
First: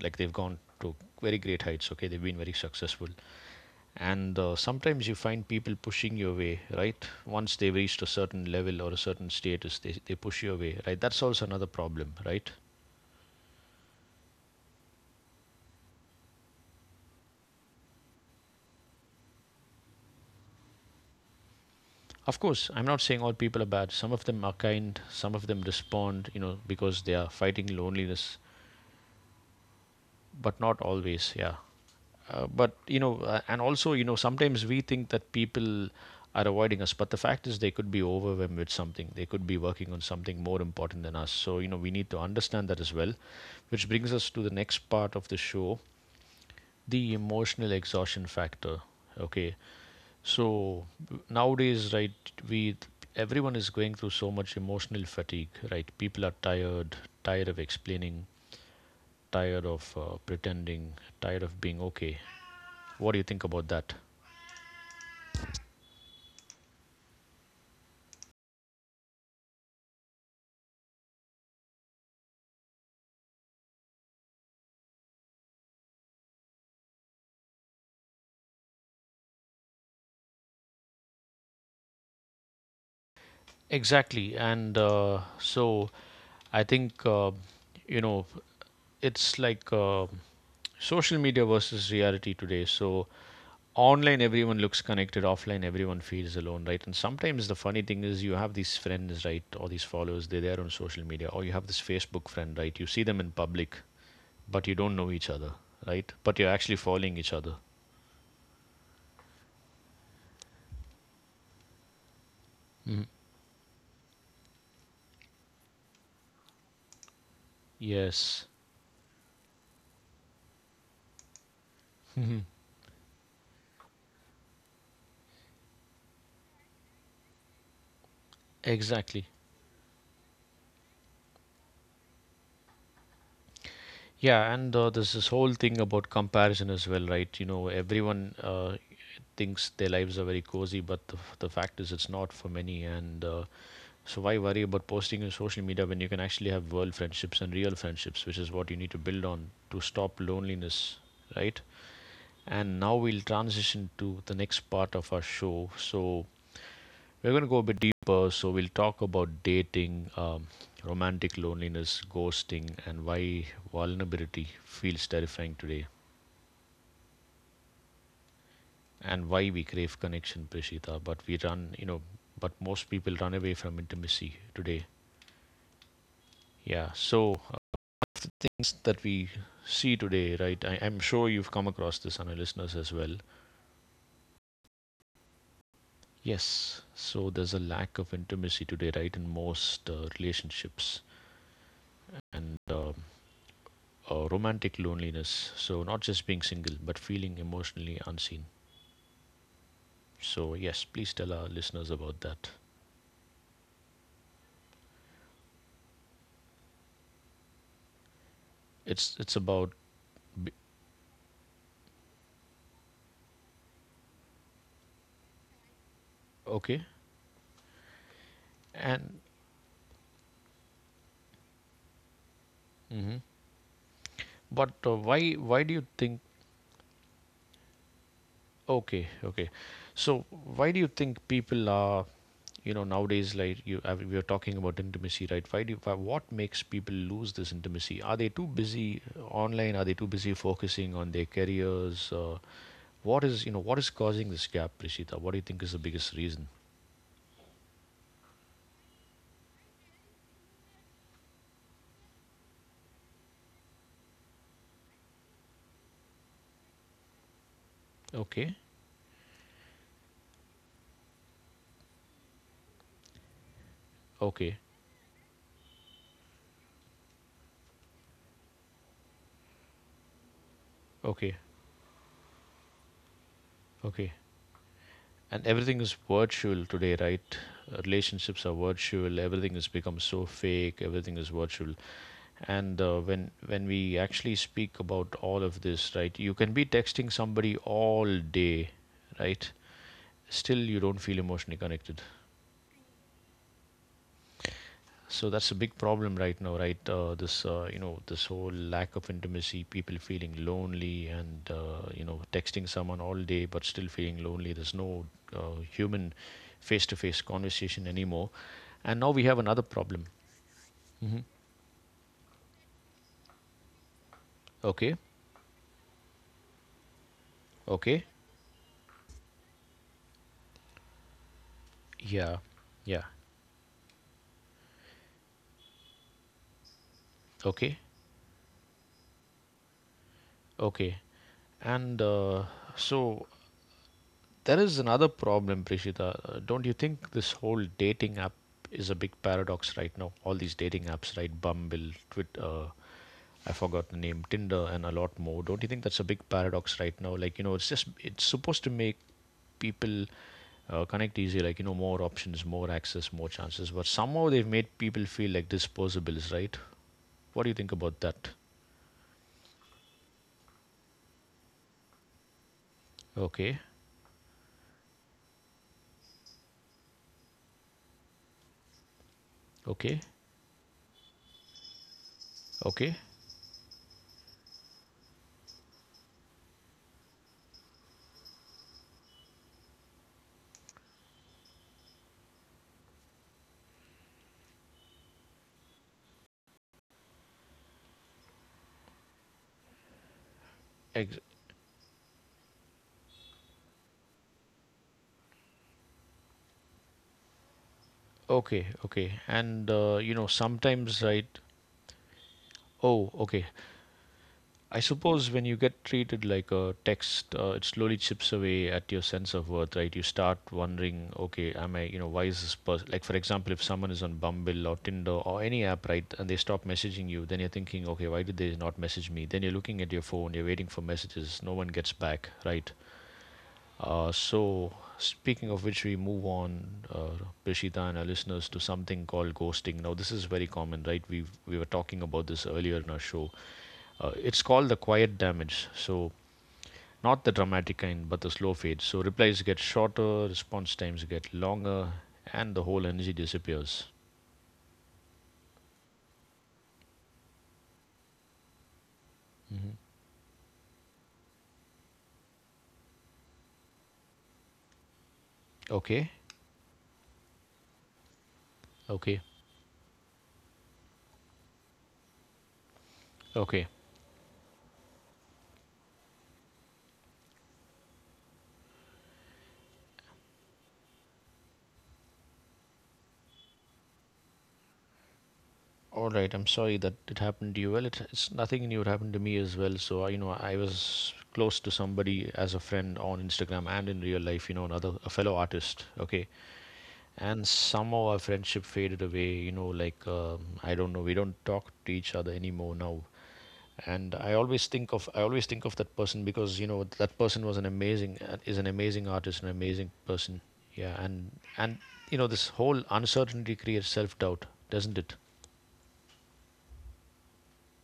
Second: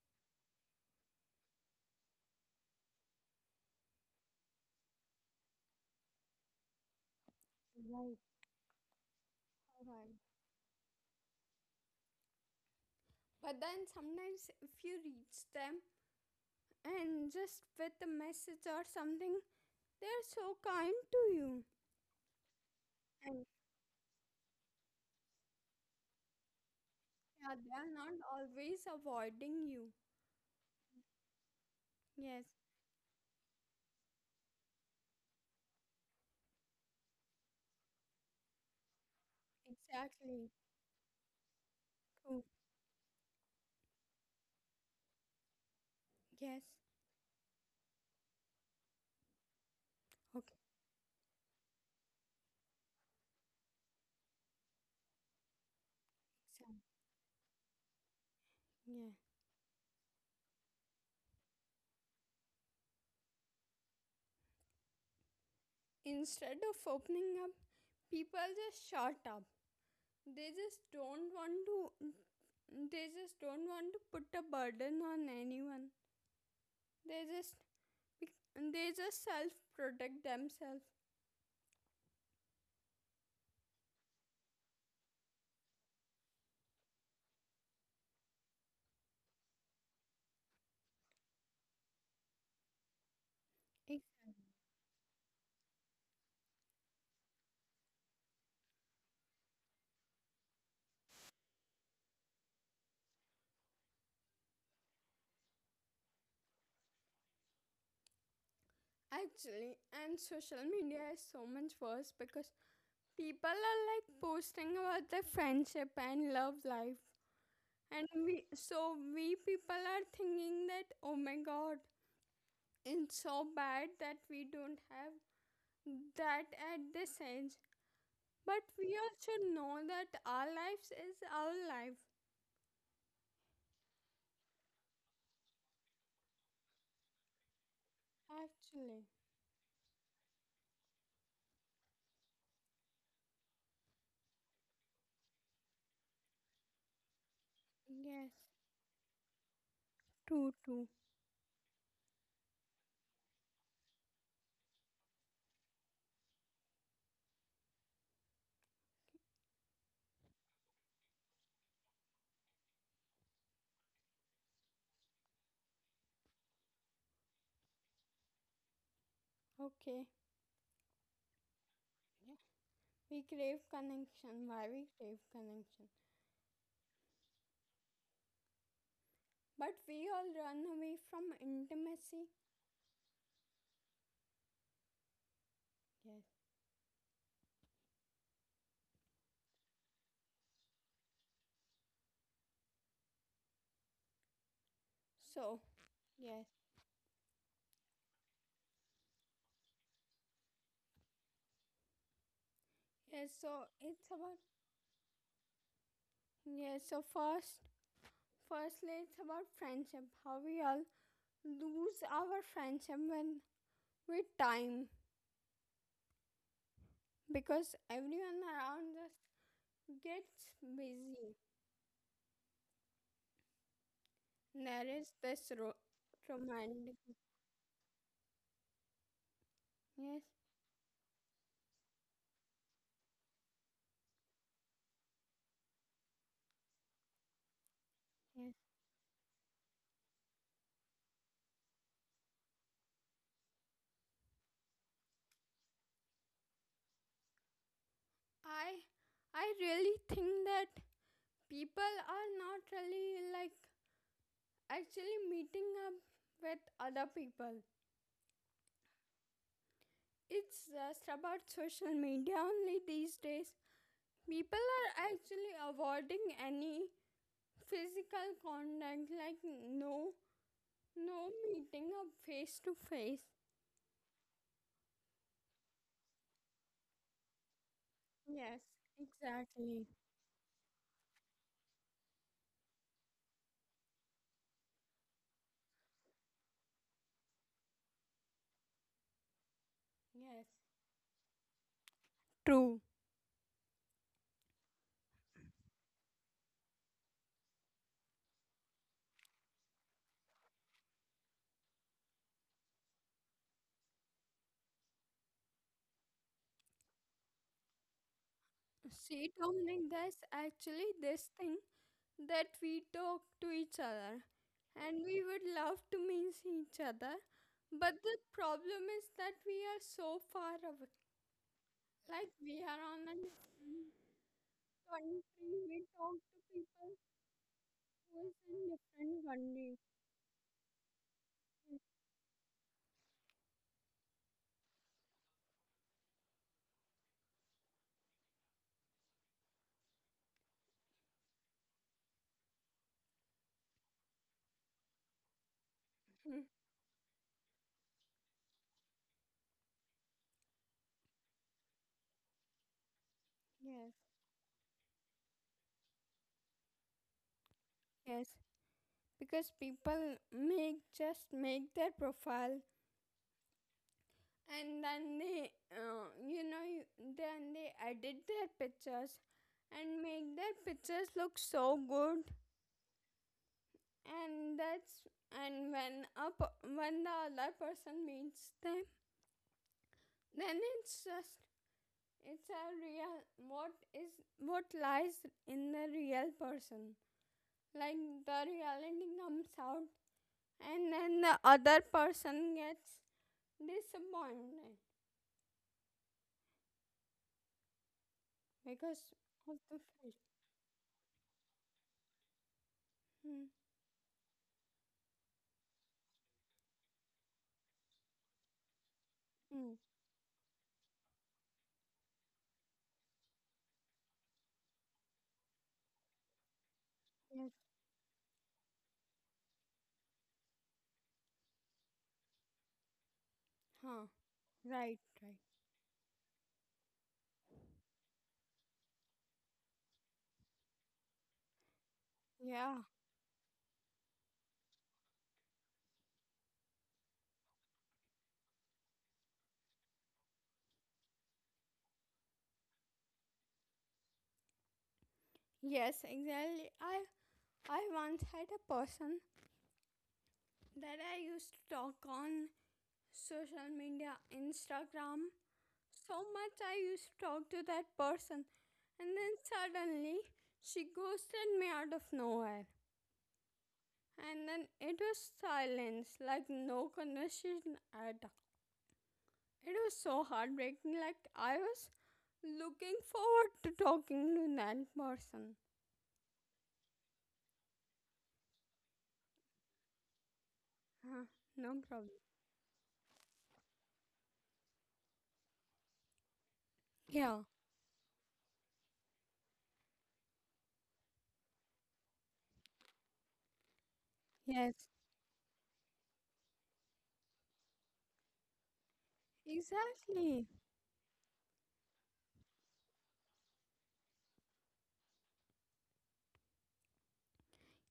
[SPEAKER 1] like they've gone to very great heights. Okay, they've been very successful, and sometimes you find people pushing your way, right? Once they've reached a
[SPEAKER 2] Right,
[SPEAKER 1] certain level or a certain status, they
[SPEAKER 2] right.
[SPEAKER 1] push your way, right? That's also another problem, right?
[SPEAKER 2] But then sometimes if you reach them and just with a message or something, they're so kind to you.
[SPEAKER 1] Of course, I'm not saying all
[SPEAKER 2] And
[SPEAKER 1] people are bad. Some of them are kind. Some of them respond, you know, because they are
[SPEAKER 2] yeah,
[SPEAKER 1] fighting
[SPEAKER 2] they're not
[SPEAKER 1] loneliness,
[SPEAKER 2] always avoiding you.
[SPEAKER 1] but not always. Yeah.
[SPEAKER 2] Yes,
[SPEAKER 1] But you know, and also, you know, sometimes we think that people are avoiding us, but the fact is they could be overwhelmed with something. They could be working on something
[SPEAKER 2] exactly.
[SPEAKER 1] more important than us. So you know, we need to
[SPEAKER 2] True.
[SPEAKER 1] understand that as well, which brings us to the next part of the show,
[SPEAKER 2] Yes.
[SPEAKER 1] the emotional exhaustion factor. Okay,
[SPEAKER 2] Okay.
[SPEAKER 1] so nowadays, right, we everyone is going through so much emotional fatigue, right? People are
[SPEAKER 2] Exactly.
[SPEAKER 1] tired, tired of explaining,
[SPEAKER 2] Yeah.
[SPEAKER 1] tired of pretending, tired of being okay. What do you think about that?
[SPEAKER 2] Instead of opening up, people just shut up. They just don't want to, they just don't want to put a burden on anyone. They just, they just self protect themselves.
[SPEAKER 1] Exactly. And so I think, you know, it's like social media versus reality today. So online, everyone looks connected. Offline, everyone feels alone, right? And sometimes the funny thing is you have these friends, right? Or these followers, they're there on social media. Or you have this Facebook friend, right? You see them in public, but you don't know each other, right? But you're actually following each other.
[SPEAKER 2] Actually, and social media is so much worse because people are like posting about their friendship and love life. And we,
[SPEAKER 1] Yes,
[SPEAKER 2] so we, people are thinking that, oh my god, it's so bad that we don't have that at this age. But we
[SPEAKER 1] exactly.
[SPEAKER 2] also know that our lives is our life.
[SPEAKER 1] Yeah, and there's this whole thing about comparison as well, right? You know, everyone,
[SPEAKER 2] Actually.
[SPEAKER 1] thinks their lives are very cozy, but the fact is it's not for many. And so why worry about posting in social media when you can actually have world friendships and real friendships,
[SPEAKER 2] Yes.
[SPEAKER 1] which is what you need to build on to stop
[SPEAKER 2] True, true.
[SPEAKER 1] loneliness, right? And now we'll transition to the next part of our show. So we're going to go a bit deeper. So we'll talk about dating, romantic loneliness, ghosting, and why vulnerability feels terrifying today,
[SPEAKER 2] Okay.
[SPEAKER 1] and why we crave connection, Prishita. But we
[SPEAKER 2] Yeah.
[SPEAKER 1] run,
[SPEAKER 2] We
[SPEAKER 1] but
[SPEAKER 2] crave
[SPEAKER 1] most people
[SPEAKER 2] connection,
[SPEAKER 1] run away
[SPEAKER 2] why we
[SPEAKER 1] from
[SPEAKER 2] crave
[SPEAKER 1] intimacy
[SPEAKER 2] connection,
[SPEAKER 1] today. Yeah. So the
[SPEAKER 2] but
[SPEAKER 1] things
[SPEAKER 2] we
[SPEAKER 1] that
[SPEAKER 2] all
[SPEAKER 1] we
[SPEAKER 2] run away
[SPEAKER 1] see
[SPEAKER 2] from
[SPEAKER 1] today, right? I'm
[SPEAKER 2] intimacy.
[SPEAKER 1] sure you've come across this on our listeners as well.
[SPEAKER 2] Yes,
[SPEAKER 1] Yes. So there's a lack of intimacy today, right, in most relationships, and
[SPEAKER 2] so
[SPEAKER 1] romantic
[SPEAKER 2] yes.
[SPEAKER 1] loneliness. So not just being single, but feeling emotionally unseen. So yes, please tell our listeners about
[SPEAKER 2] yes
[SPEAKER 1] that.
[SPEAKER 2] so it's about Yes, so firstly it's about friendship,
[SPEAKER 1] It's
[SPEAKER 2] how
[SPEAKER 1] it's
[SPEAKER 2] we
[SPEAKER 1] about,
[SPEAKER 2] all
[SPEAKER 1] b-
[SPEAKER 2] lose our friendship when with time, because
[SPEAKER 1] okay,
[SPEAKER 2] everyone around us
[SPEAKER 1] and.
[SPEAKER 2] gets busy.
[SPEAKER 1] Mhm.
[SPEAKER 2] Narrates this ro-
[SPEAKER 1] But why do you
[SPEAKER 2] Romantic.
[SPEAKER 1] think. Okay,
[SPEAKER 2] Yes,
[SPEAKER 1] okay, so why do you think people are, you know, nowadays, like you, I mean, we are talking about intimacy, right? What makes people lose
[SPEAKER 2] yes.
[SPEAKER 1] this intimacy? Are they too busy online? Are they too busy focusing on their careers? What is causing this gap, Prishita? What do you think is the biggest reason?
[SPEAKER 2] I I really think that people are not really like actually meeting up with other people.
[SPEAKER 1] Okay.
[SPEAKER 2] It's just about social media only these days. People
[SPEAKER 1] Okay.
[SPEAKER 2] are actually avoiding any physical contact, like no, no
[SPEAKER 1] Okay.
[SPEAKER 2] meeting up face to face.
[SPEAKER 1] Okay. And everything is virtual today, right? Relationships are
[SPEAKER 2] Yes,
[SPEAKER 1] virtual. Everything has
[SPEAKER 2] exactly.
[SPEAKER 1] become so fake. Everything is virtual. And when we actually speak about all of this, right, you can be texting somebody all day, right,
[SPEAKER 2] Yes.
[SPEAKER 1] still you don't feel emotionally connected.
[SPEAKER 2] True.
[SPEAKER 1] So that's a big problem right now, right? This you know, this whole lack of intimacy, people feeling lonely, and you know, texting someone all day but still feeling lonely. There's no human face-to-face conversation anymore, and now we
[SPEAKER 2] See,
[SPEAKER 1] have another
[SPEAKER 2] like
[SPEAKER 1] problem.
[SPEAKER 2] this, actually
[SPEAKER 1] Hmm.
[SPEAKER 2] this thing, that we talk to each other
[SPEAKER 1] Okay,
[SPEAKER 2] and we would love to meet each other. But
[SPEAKER 1] okay,
[SPEAKER 2] the problem is that we are so far away. Like,
[SPEAKER 1] yeah,
[SPEAKER 2] we are on
[SPEAKER 1] yeah,
[SPEAKER 2] a different country. We talk to people
[SPEAKER 1] okay,
[SPEAKER 2] who is in different country.
[SPEAKER 1] okay, and so there is another problem, Prishita. Don't you think this whole dating app is a big paradox right now? All these dating apps, right? Bumble, Twitter, I forgot the name, Tinder, and a lot more. Don't you think that's a big
[SPEAKER 2] *laughs*
[SPEAKER 1] paradox right now? Like, you know, it's just, it's supposed to make people connect easier, like, you know, more options, more access, more chances. But
[SPEAKER 2] Yes.
[SPEAKER 1] somehow they've made people feel like disposables, right? What do you think about
[SPEAKER 2] Yes,
[SPEAKER 1] that?
[SPEAKER 2] because people make, just make their profile,
[SPEAKER 1] Okay,
[SPEAKER 2] and then they, uh, you know you- then they edit their pictures
[SPEAKER 1] okay,
[SPEAKER 2] and make their pictures look so good.
[SPEAKER 1] okay,
[SPEAKER 2] And that's, and when when the other person meets them, then it's just, it's a real, what is what lies in the real person, like the reality comes out, and then the other
[SPEAKER 1] ex-
[SPEAKER 2] person gets disappointed because
[SPEAKER 1] okay,
[SPEAKER 2] of the
[SPEAKER 1] okay.
[SPEAKER 2] fish.
[SPEAKER 1] And you know, sometimes, right?
[SPEAKER 2] Hmm.
[SPEAKER 1] Oh, okay. I suppose when you get treated like a text, it slowly chips away at your
[SPEAKER 2] Hmm.
[SPEAKER 1] sense of worth, right? You start wondering, okay, am I, you know, why is this person, like, for example, if someone is on Bumble or Tinder or any app, right, and they stop
[SPEAKER 2] Yes.
[SPEAKER 1] messaging you, then you're thinking, okay, why did they not message me? Then you're looking at your phone, you're waiting for messages, no one gets back, right?
[SPEAKER 2] Huh.
[SPEAKER 1] Uh,
[SPEAKER 2] Right,
[SPEAKER 1] so,
[SPEAKER 2] right.
[SPEAKER 1] speaking of which, we move on, uh, Prishita and our listeners, to something called ghosting. Now, this is very common, right? We were talking about this
[SPEAKER 2] Yeah.
[SPEAKER 1] earlier in our show. It's called the quiet damage. So not the dramatic kind, but the slow fade. So replies get shorter, response times get longer, and the whole energy disappears.
[SPEAKER 2] Yes, exactly. I once had a person
[SPEAKER 1] Hmm.
[SPEAKER 2] that I used to talk on social media, Instagram. So
[SPEAKER 1] Okay,
[SPEAKER 2] much I used to talk to that person. And
[SPEAKER 1] okay,
[SPEAKER 2] then suddenly she ghosted me out of nowhere.
[SPEAKER 1] okay.
[SPEAKER 2] And then it was silence, like no conversation at all. It was so heartbreaking, like I was looking forward to talking to that person.
[SPEAKER 1] All right. I'm sorry that it happened to you. Well, it's nothing new. It happened to me as well. So I, you know, I was
[SPEAKER 2] Huh,
[SPEAKER 1] close
[SPEAKER 2] no
[SPEAKER 1] to
[SPEAKER 2] problem.
[SPEAKER 1] somebody as a friend on Instagram and in real life. You know, another a fellow artist. Okay,
[SPEAKER 2] Yeah.
[SPEAKER 1] and somehow our friendship faded away. You know, like I don't know. We don't talk to each other anymore now. And i always
[SPEAKER 2] Yes.
[SPEAKER 1] think of i always think of that person, because you know, that person was an amazing is an amazing artist, an amazing
[SPEAKER 2] Exactly.
[SPEAKER 1] person. Yeah. And you know, this whole uncertainty creates self doubt, doesn't it?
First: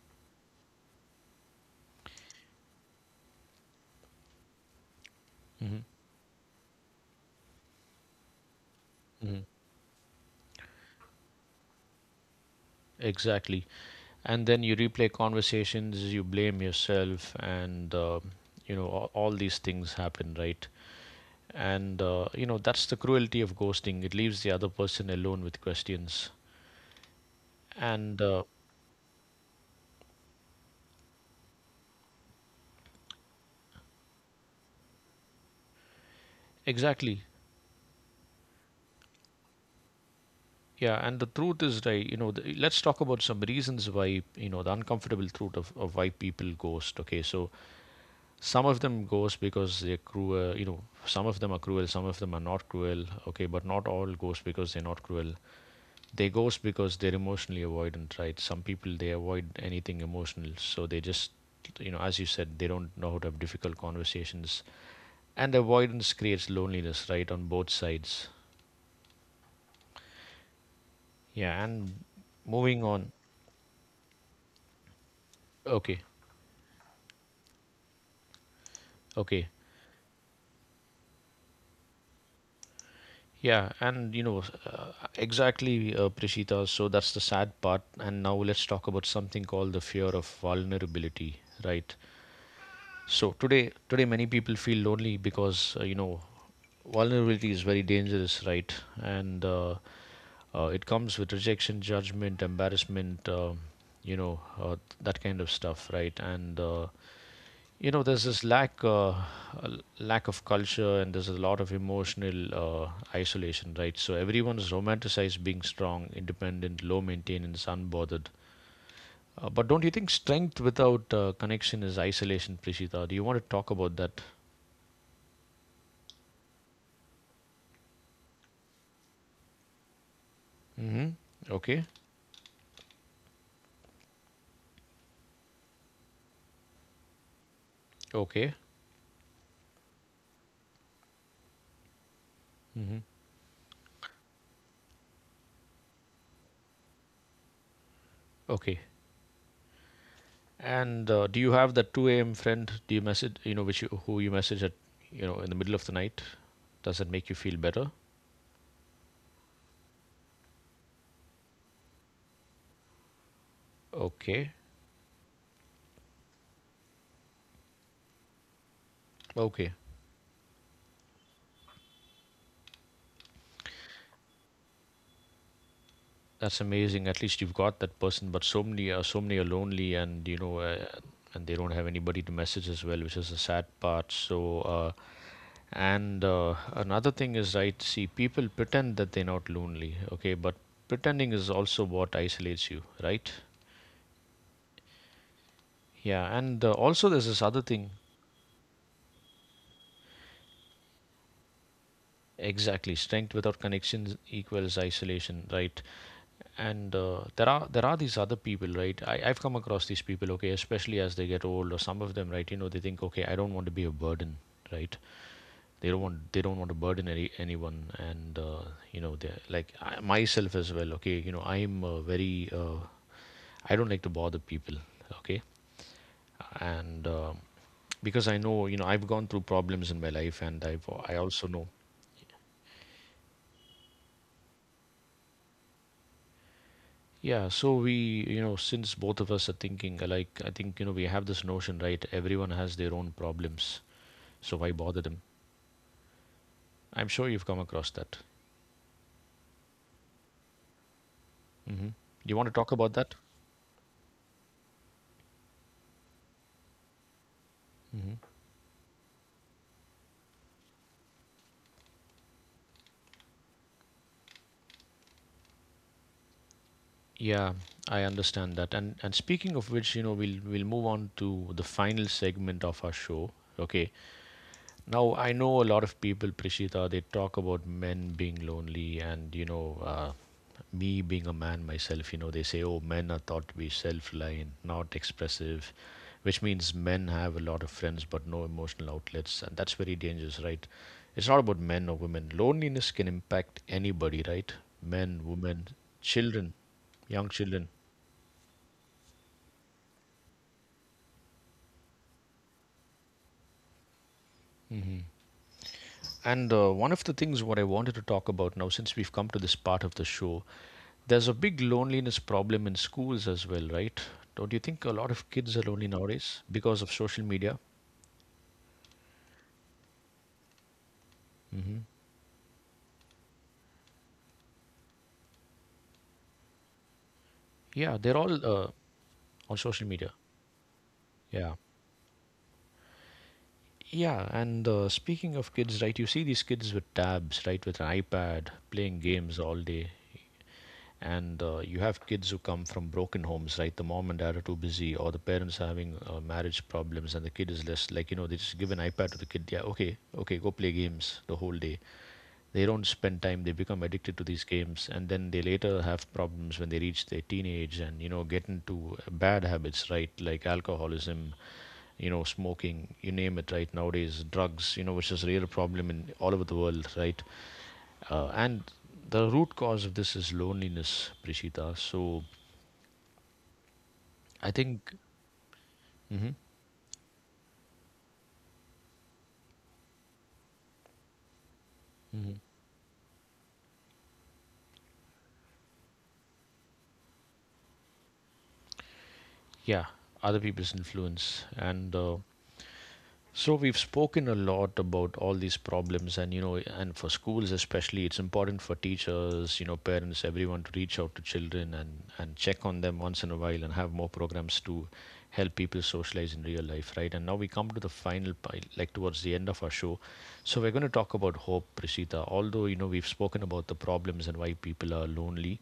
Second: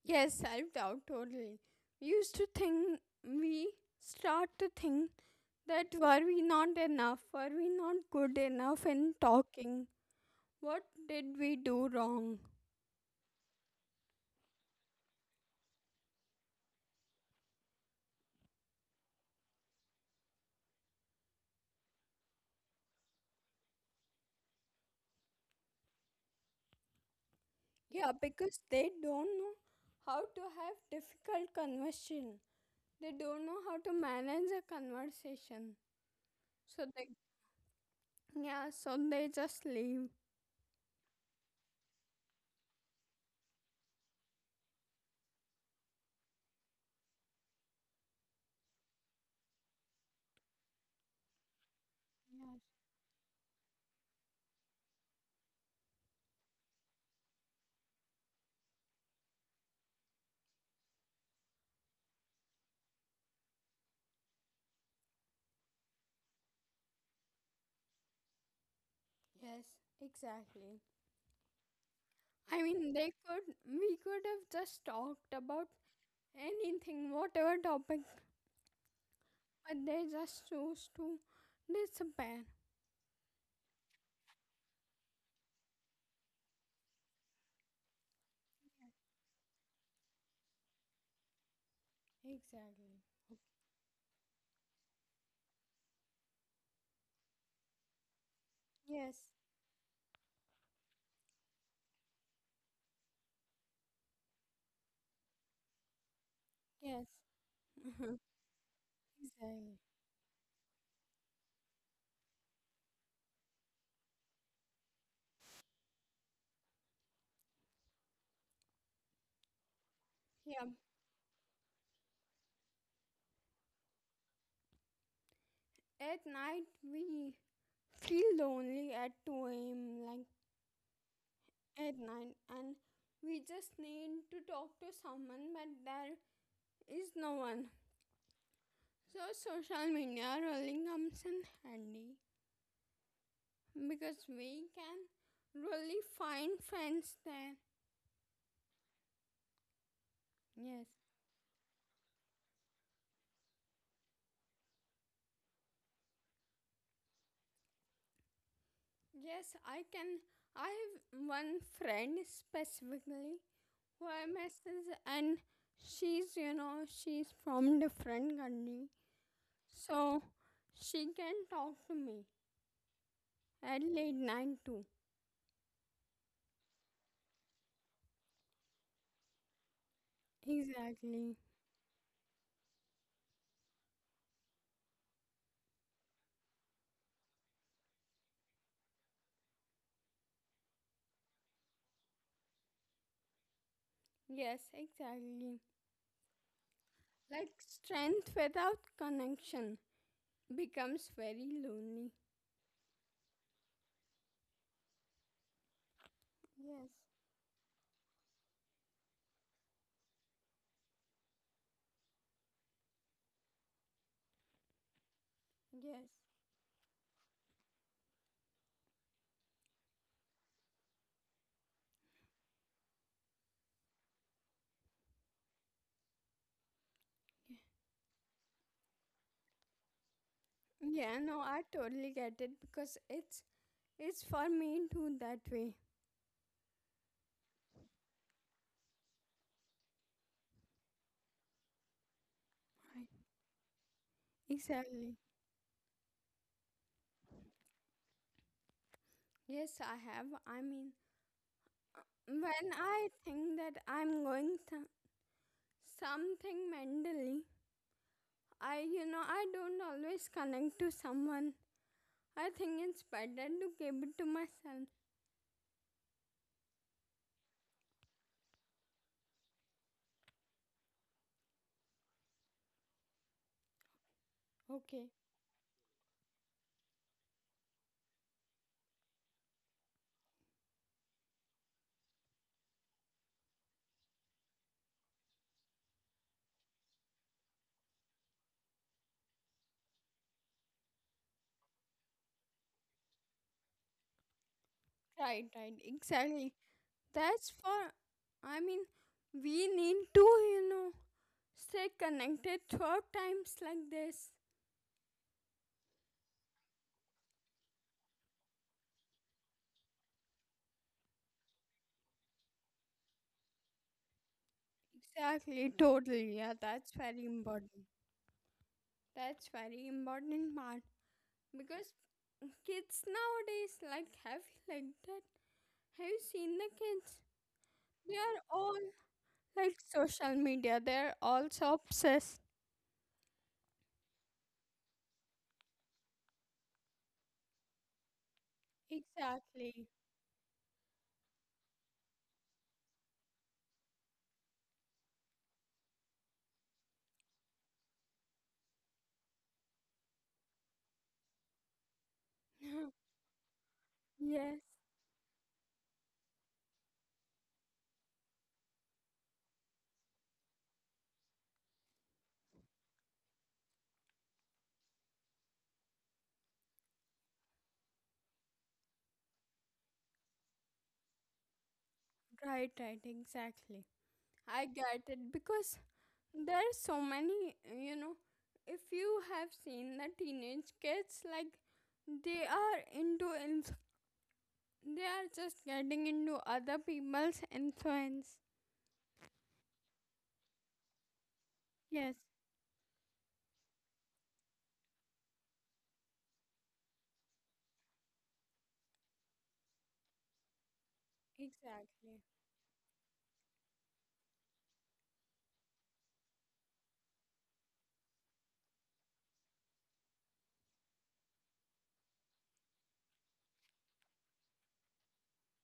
[SPEAKER 2] Yes, self doubt, totally. We start to think
[SPEAKER 1] Hmm.
[SPEAKER 2] that, were we not enough? Were we not good enough in
[SPEAKER 1] Hmm.
[SPEAKER 2] talking? What did we do wrong?
[SPEAKER 1] Exactly. And then you replay conversations, you blame yourself, and you know, all these things happen, right? And you know, that's the cruelty of ghosting. It leaves the other person alone with questions.
[SPEAKER 2] Yeah,
[SPEAKER 1] And
[SPEAKER 2] because they don't know how to have difficult conversation. They don't know how to manage a conversation. So they,
[SPEAKER 1] exactly.
[SPEAKER 2] yeah, so they just leave.
[SPEAKER 1] Yeah, and the truth is, right, you know, let's talk about some reasons why, you know, the uncomfortable truth of why people ghost. Okay, so some of them ghost because they're cruel, you know, some of them are cruel, some of them are
[SPEAKER 2] Yes.
[SPEAKER 1] not cruel. Okay, but not all ghost because they're not cruel. They ghost because they're emotionally avoidant, right? Some people, they avoid anything emotional, so they just, you know, as you said, they don't know how to have difficult conversations. And avoidance creates loneliness, right, on both sides.
[SPEAKER 2] Yes, exactly.
[SPEAKER 1] Yeah, and
[SPEAKER 2] I
[SPEAKER 1] moving
[SPEAKER 2] mean,
[SPEAKER 1] on.
[SPEAKER 2] we could have just talked about
[SPEAKER 1] Okay,
[SPEAKER 2] anything, whatever topic,
[SPEAKER 1] okay.
[SPEAKER 2] but they just choose to disappear.
[SPEAKER 1] Yeah, and you know, exactly, Prishita. So that's the sad part. And now let's talk about something called the fear of vulnerability, right?
[SPEAKER 2] Exactly.
[SPEAKER 1] So today many people feel lonely because you know, vulnerability is very dangerous, right?
[SPEAKER 2] Yes,
[SPEAKER 1] And it comes with rejection, judgment, embarrassment, you know, that kind of stuff, right? And
[SPEAKER 2] yes.
[SPEAKER 1] you know,
[SPEAKER 2] Mhm.
[SPEAKER 1] there's
[SPEAKER 2] Exactly.
[SPEAKER 1] a lack of culture, and there's a lot of emotional isolation, right? So everyone is romanticized being strong, independent, low maintenance, unbothered, but don't you think
[SPEAKER 2] Yeah.
[SPEAKER 1] strength without connection is isolation, Prishita? Do you want to talk about that?
[SPEAKER 2] At night, we feel lonely at 2 a.m., like
[SPEAKER 1] Hmm. Okay.
[SPEAKER 2] at night, and we just need to talk to someone, but there is no one.
[SPEAKER 1] Okay.
[SPEAKER 2] So, social media really comes in handy,
[SPEAKER 1] Hmm.
[SPEAKER 2] because we can really find friends there.
[SPEAKER 1] Okay.
[SPEAKER 2] Yes.
[SPEAKER 1] And do you have that 2 a.m. friend? Do you message, you know, which you, who you message at, you know, in the middle of the night? Does that make you feel better?
[SPEAKER 2] Yes, I can. I have one friend specifically who I
[SPEAKER 1] Okay.
[SPEAKER 2] message, and she's, you know, she's from different country,
[SPEAKER 1] Okay.
[SPEAKER 2] so she can talk to me at late night too.
[SPEAKER 1] That's amazing. At least you've got that person. But so many, so many are lonely, and you know,
[SPEAKER 2] Exactly.
[SPEAKER 1] and they don't have anybody to message as well, which is the sad part. So. And another thing is, right, see, people pretend that they're not lonely, okay, but pretending is also what isolates you, right?
[SPEAKER 2] Yes, exactly.
[SPEAKER 1] Yeah, and also there's this
[SPEAKER 2] Like
[SPEAKER 1] other thing,
[SPEAKER 2] strength without connection becomes very lonely.
[SPEAKER 1] exactly, strength without connections equals isolation, right?
[SPEAKER 2] Yes.
[SPEAKER 1] And there are these other people, right? I've come across these people, okay, especially as they get old, or some of them, right? You know, they think, okay, I don't want to be a burden, right? they don't
[SPEAKER 2] Yes.
[SPEAKER 1] want they don't want to burden anyone, and you know, they like I, myself as well. Okay, you know, I don't like to bother people. Okay. And because I know, you know, I've gone through problems in my life, and
[SPEAKER 2] Yeah,
[SPEAKER 1] I
[SPEAKER 2] no,
[SPEAKER 1] also
[SPEAKER 2] I
[SPEAKER 1] know.
[SPEAKER 2] totally get it, because it's for me too that way.
[SPEAKER 1] Yeah, so we you know since both of us are thinking alike, I think, we have this notion, right, everyone has their
[SPEAKER 2] Right.
[SPEAKER 1] own problems, so why bother
[SPEAKER 2] Exactly.
[SPEAKER 1] them? I'm sure you've come across that.
[SPEAKER 2] Yes, I have. I mean,
[SPEAKER 1] Hmm.
[SPEAKER 2] uh,
[SPEAKER 1] Do you want to
[SPEAKER 2] when
[SPEAKER 1] talk about
[SPEAKER 2] I
[SPEAKER 1] that?
[SPEAKER 2] think that something mentally,
[SPEAKER 1] Hmm.
[SPEAKER 2] I, you know, I don't always connect to someone. I think it's better to keep it to myself.
[SPEAKER 1] Yeah, I understand that. And speaking of which, you know, we'll move on to the final segment of our show. Okay.
[SPEAKER 2] Okay,
[SPEAKER 1] Now I know a lot of people, Prishita, they talk about men being lonely, and you know, me being a man myself, you know, they say, oh, men are thought to be self-reliant, not expressive, which means men have a lot of friends but no emotional outlets, and that's very dangerous, right? It's not about men or women. Loneliness can impact anybody, right? Men,
[SPEAKER 2] right,
[SPEAKER 1] women,
[SPEAKER 2] right, exactly.
[SPEAKER 1] children, young
[SPEAKER 2] That's
[SPEAKER 1] children.
[SPEAKER 2] for, I mean, we need to, you know, stay connected throughout times like this.
[SPEAKER 1] And one of the things what I wanted to talk about now, since we've come to this part of the show, there's a big loneliness problem in schools as well, right? Don't you think a lot of kids are
[SPEAKER 2] Exactly,
[SPEAKER 1] lonely
[SPEAKER 2] totally.
[SPEAKER 1] nowadays
[SPEAKER 2] Yeah,
[SPEAKER 1] because
[SPEAKER 2] that's
[SPEAKER 1] of
[SPEAKER 2] very
[SPEAKER 1] social media?
[SPEAKER 2] important. That's very important part.
[SPEAKER 1] Hmm.
[SPEAKER 2] Because kids nowadays like have, you like that have you seen the kids?
[SPEAKER 1] Yeah,
[SPEAKER 2] They
[SPEAKER 1] they're
[SPEAKER 2] are
[SPEAKER 1] all
[SPEAKER 2] all
[SPEAKER 1] on
[SPEAKER 2] like
[SPEAKER 1] social media.
[SPEAKER 2] social media, they're
[SPEAKER 1] Yeah.
[SPEAKER 2] also obsessed.
[SPEAKER 1] Yeah, and speaking of kids, right, you see these kids with tabs, right, with an iPad, playing games all
[SPEAKER 2] Exactly.
[SPEAKER 1] day. And You have kids who come from broken homes, right? The mom and dad are too busy, or the parents are having marriage problems, and the kid is less, like, they just give an iPad to the kid. Yeah, okay, okay, go play games the whole day. They don't
[SPEAKER 2] *laughs*
[SPEAKER 1] spend time, they become addicted to these
[SPEAKER 2] Yes,
[SPEAKER 1] games, and then they later have problems when they reach their teenage and you know get into bad habits, right? Like alcoholism, you know, smoking, you name it, right? Nowadays drugs, you know, which is a real problem in all over the world, right? And the root cause of this is loneliness, Prishita. So
[SPEAKER 2] right, right, exactly.
[SPEAKER 1] I
[SPEAKER 2] I get
[SPEAKER 1] think.
[SPEAKER 2] it, because
[SPEAKER 1] Hmm.
[SPEAKER 2] there are so many, you know, if you have seen the teenage kids, like
[SPEAKER 1] Hmm.
[SPEAKER 2] they are into inf- they are just getting into other people's influence.
[SPEAKER 1] Yeah, other people's influence and
[SPEAKER 2] Yes,
[SPEAKER 1] so we've spoken a lot about all these problems, and for schools especially, it's important for teachers, you know, parents, everyone to reach out to children and
[SPEAKER 2] exactly.
[SPEAKER 1] check on them once in a while, and have more programs to help people socialize in real life, right? And now we come to the final, like towards the end of our show, so we're going to talk about hope, Prasita. Although you know we've spoken about the problems and why people are lonely,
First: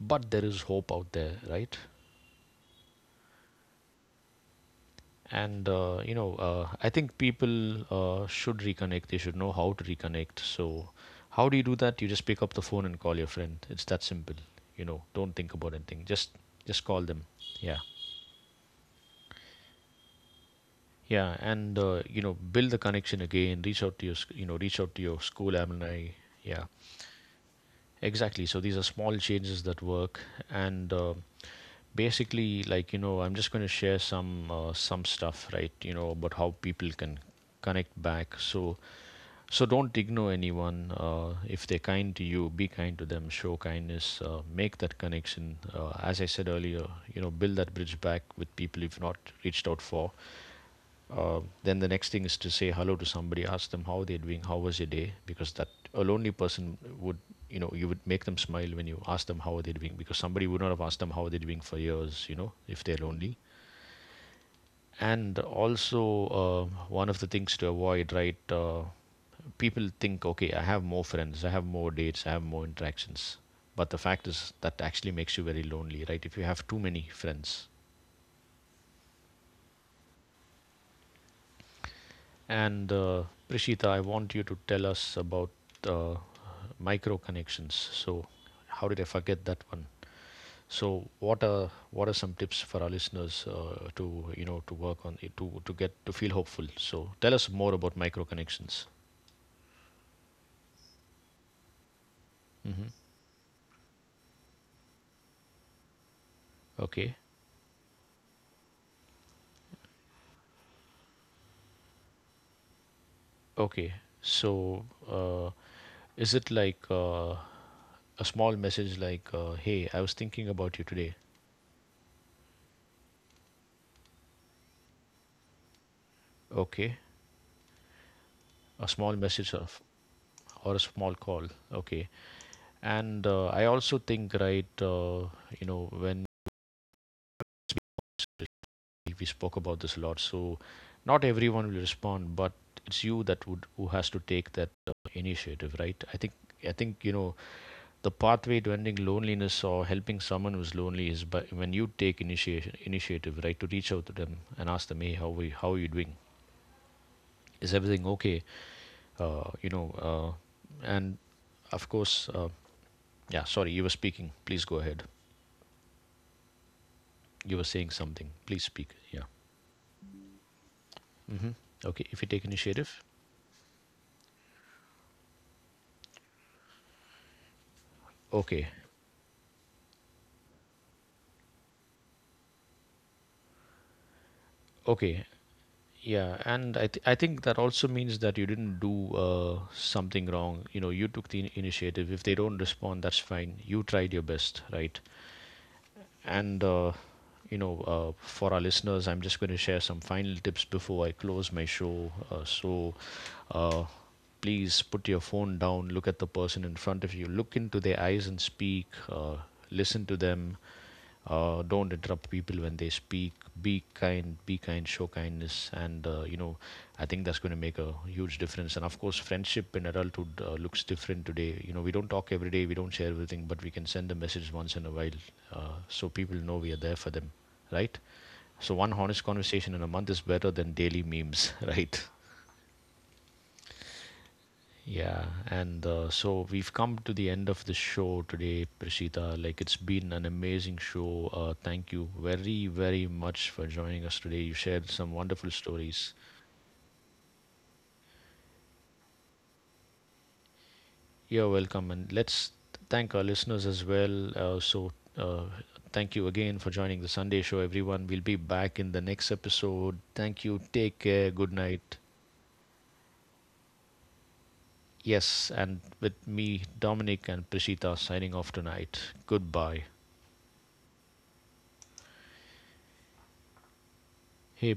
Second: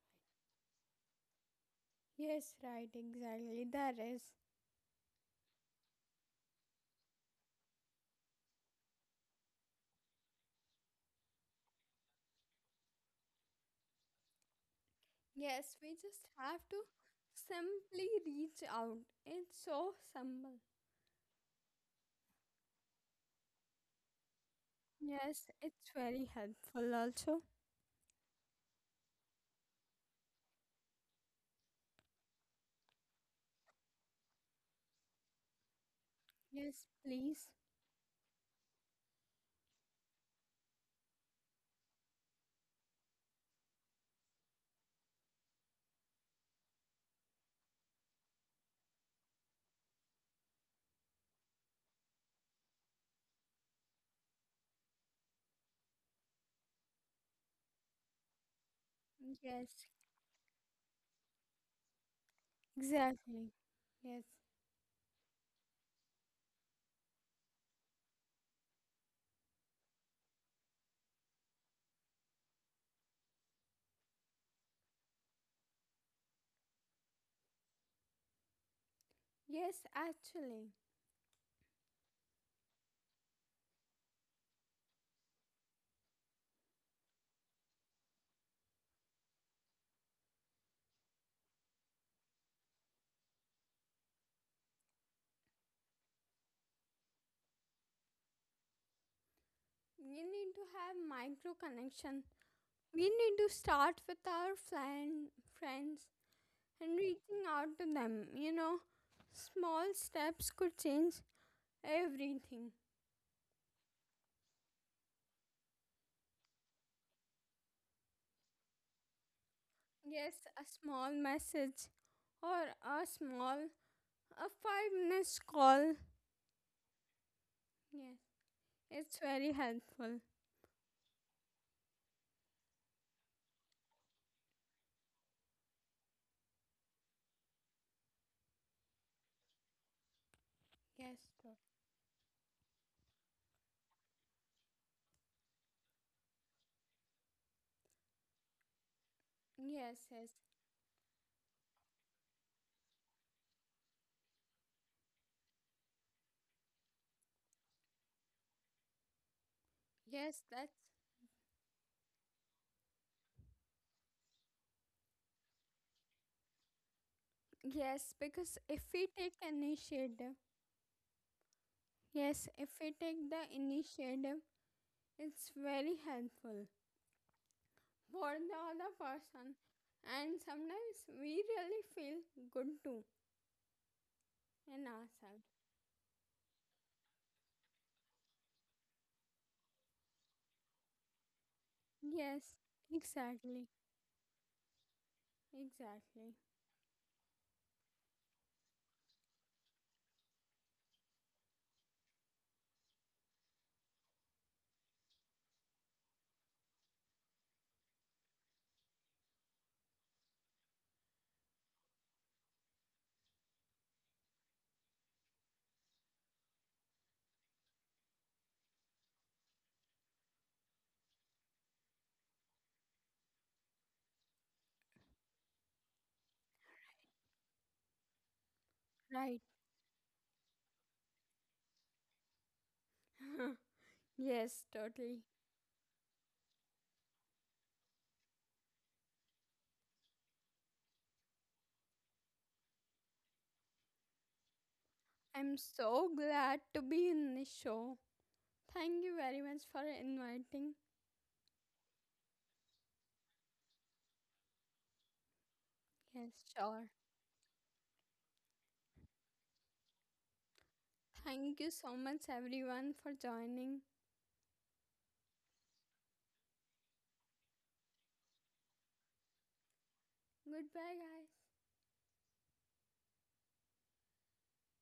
[SPEAKER 1] but there is hope out there, right?
[SPEAKER 2] Yes, right, exactly. There is.
[SPEAKER 1] and you know I think people should reconnect, they should know how to reconnect. So how do you do that? You just pick up the phone and call your friend, it's that simple. You know, don't think about
[SPEAKER 2] Yes, we
[SPEAKER 1] anything,
[SPEAKER 2] just have to
[SPEAKER 1] just call them. Yeah.
[SPEAKER 2] simply reach out. It's so simple.
[SPEAKER 1] Yeah, and you know, build the connection again, reach out to your you know, reach out to your
[SPEAKER 2] Yes,
[SPEAKER 1] school
[SPEAKER 2] it's
[SPEAKER 1] alumni.
[SPEAKER 2] very
[SPEAKER 1] Yeah.
[SPEAKER 2] helpful also.
[SPEAKER 1] Exactly. So these are small changes that work, and basically, like you know, I'm just going to share some stuff, right? You know, about how
[SPEAKER 2] Yes,
[SPEAKER 1] people can
[SPEAKER 2] please.
[SPEAKER 1] connect back. So don't ignore anyone. If they're kind to you, be kind to them. Show kindness. Make that connection. As I said earlier, you know, build that bridge back with people you've not reached out for. Then the next thing is to say hello to somebody, ask them how they're doing, how was your day, because that a lonely person would, you know, you would make them smile when you ask them how are they
[SPEAKER 2] Yes.
[SPEAKER 1] doing, because somebody would not have asked them how they're doing for years, you know, if they're lonely.
[SPEAKER 2] Exactly. Yes.
[SPEAKER 1] And also, uh, one of the things to avoid, right? People think, okay, I have more friends, I have more dates, I have more interactions. But the fact is that actually makes you very lonely, right? If you have too many friends,
[SPEAKER 2] Yes, actually,
[SPEAKER 1] And Prishita, I want you to tell us about uh, micro connections. So, how did I forget that one? So, what are some tips for our listeners to you know to work on it, to get to feel hopeful? So, tell us more about micro connections.
[SPEAKER 2] we need to have micro connection.
[SPEAKER 1] Hmm.
[SPEAKER 2] We need to start with our friends and
[SPEAKER 1] Okay,
[SPEAKER 2] reaching out to them. You know, small steps could change everything.
[SPEAKER 1] okay. So, is it like a small message like, "Hey, I was
[SPEAKER 2] Yes,
[SPEAKER 1] thinking
[SPEAKER 2] a
[SPEAKER 1] about you
[SPEAKER 2] small
[SPEAKER 1] today."
[SPEAKER 2] message or a small, a 5 minute call.
[SPEAKER 1] Okay,
[SPEAKER 2] Yes,
[SPEAKER 1] a small
[SPEAKER 2] it's very
[SPEAKER 1] message of
[SPEAKER 2] helpful.
[SPEAKER 1] or a small call. Okay. And I also think, right, you know, when we spoke about this a lot, so
[SPEAKER 2] Yes,
[SPEAKER 1] not
[SPEAKER 2] no.
[SPEAKER 1] everyone will respond, but it's you that would who has to take that initiative, right? I think you know the pathway to ending loneliness or
[SPEAKER 2] Yes,
[SPEAKER 1] helping
[SPEAKER 2] yes,
[SPEAKER 1] someone who's lonely is by when you take initiation initiative, right, to reach out to them and ask them, hey, how are you doing? Is everything okay? You know,
[SPEAKER 2] yes. That's,
[SPEAKER 1] and of course, yeah. Sorry, you were speaking. Please go ahead. You were saying
[SPEAKER 2] yes,
[SPEAKER 1] something.
[SPEAKER 2] because if
[SPEAKER 1] Please
[SPEAKER 2] we
[SPEAKER 1] speak.
[SPEAKER 2] take
[SPEAKER 1] Yeah.
[SPEAKER 2] initiative,
[SPEAKER 1] Hmm. Okay. If you
[SPEAKER 2] yes,
[SPEAKER 1] take
[SPEAKER 2] if we
[SPEAKER 1] initiative.
[SPEAKER 2] take the initiative, it's very helpful for the other
[SPEAKER 1] Okay.
[SPEAKER 2] person, and sometimes we really feel good too in ourselves.
[SPEAKER 1] Okay. Yeah. I think that also means that you didn't do something wrong. You know, you took the initiative. If they
[SPEAKER 2] Yes,
[SPEAKER 1] don't respond, that's
[SPEAKER 2] exactly,
[SPEAKER 1] fine. You tried your best, right?
[SPEAKER 2] exactly.
[SPEAKER 1] And, you know, for our listeners, I'm just going to share some final tips before I close my show. So, uh, please put your phone down, look at the person in front of you, look into their eyes and speak, listen to them. Don't interrupt people when they speak. Show kindness, I think that's going to make a huge difference. And of course, friendship in adulthood looks different today. You know, we don't talk every day, we don't share everything, but we can send a message once in a while so people know we are there for them, right? So one honest
[SPEAKER 2] Right.
[SPEAKER 1] conversation in a month is better than daily memes, *laughs* right?
[SPEAKER 2] *laughs* Yes, totally.
[SPEAKER 1] Yeah, and so we've come to the end of the show today, Prashita. Like it's been an amazing show. Thank you very, very much for joining us today. You shared some
[SPEAKER 2] I'm
[SPEAKER 1] wonderful
[SPEAKER 2] so
[SPEAKER 1] stories.
[SPEAKER 2] glad to be in this show. Thank you very much for inviting.
[SPEAKER 1] You're welcome, and let's thank our listeners as well. So uh, thank
[SPEAKER 2] Yes,
[SPEAKER 1] you again for
[SPEAKER 2] sure.
[SPEAKER 1] joining the Sunday show, everyone. We'll be back in the next episode. Thank you. Take care.
[SPEAKER 2] Thank
[SPEAKER 1] Good
[SPEAKER 2] you so
[SPEAKER 1] night.
[SPEAKER 2] much, everyone, for joining.
[SPEAKER 1] Yes, and with me, Dominic and Prishita signing off tonight. Goodbye.
[SPEAKER 2] Goodbye, guys.
[SPEAKER 1] Hey,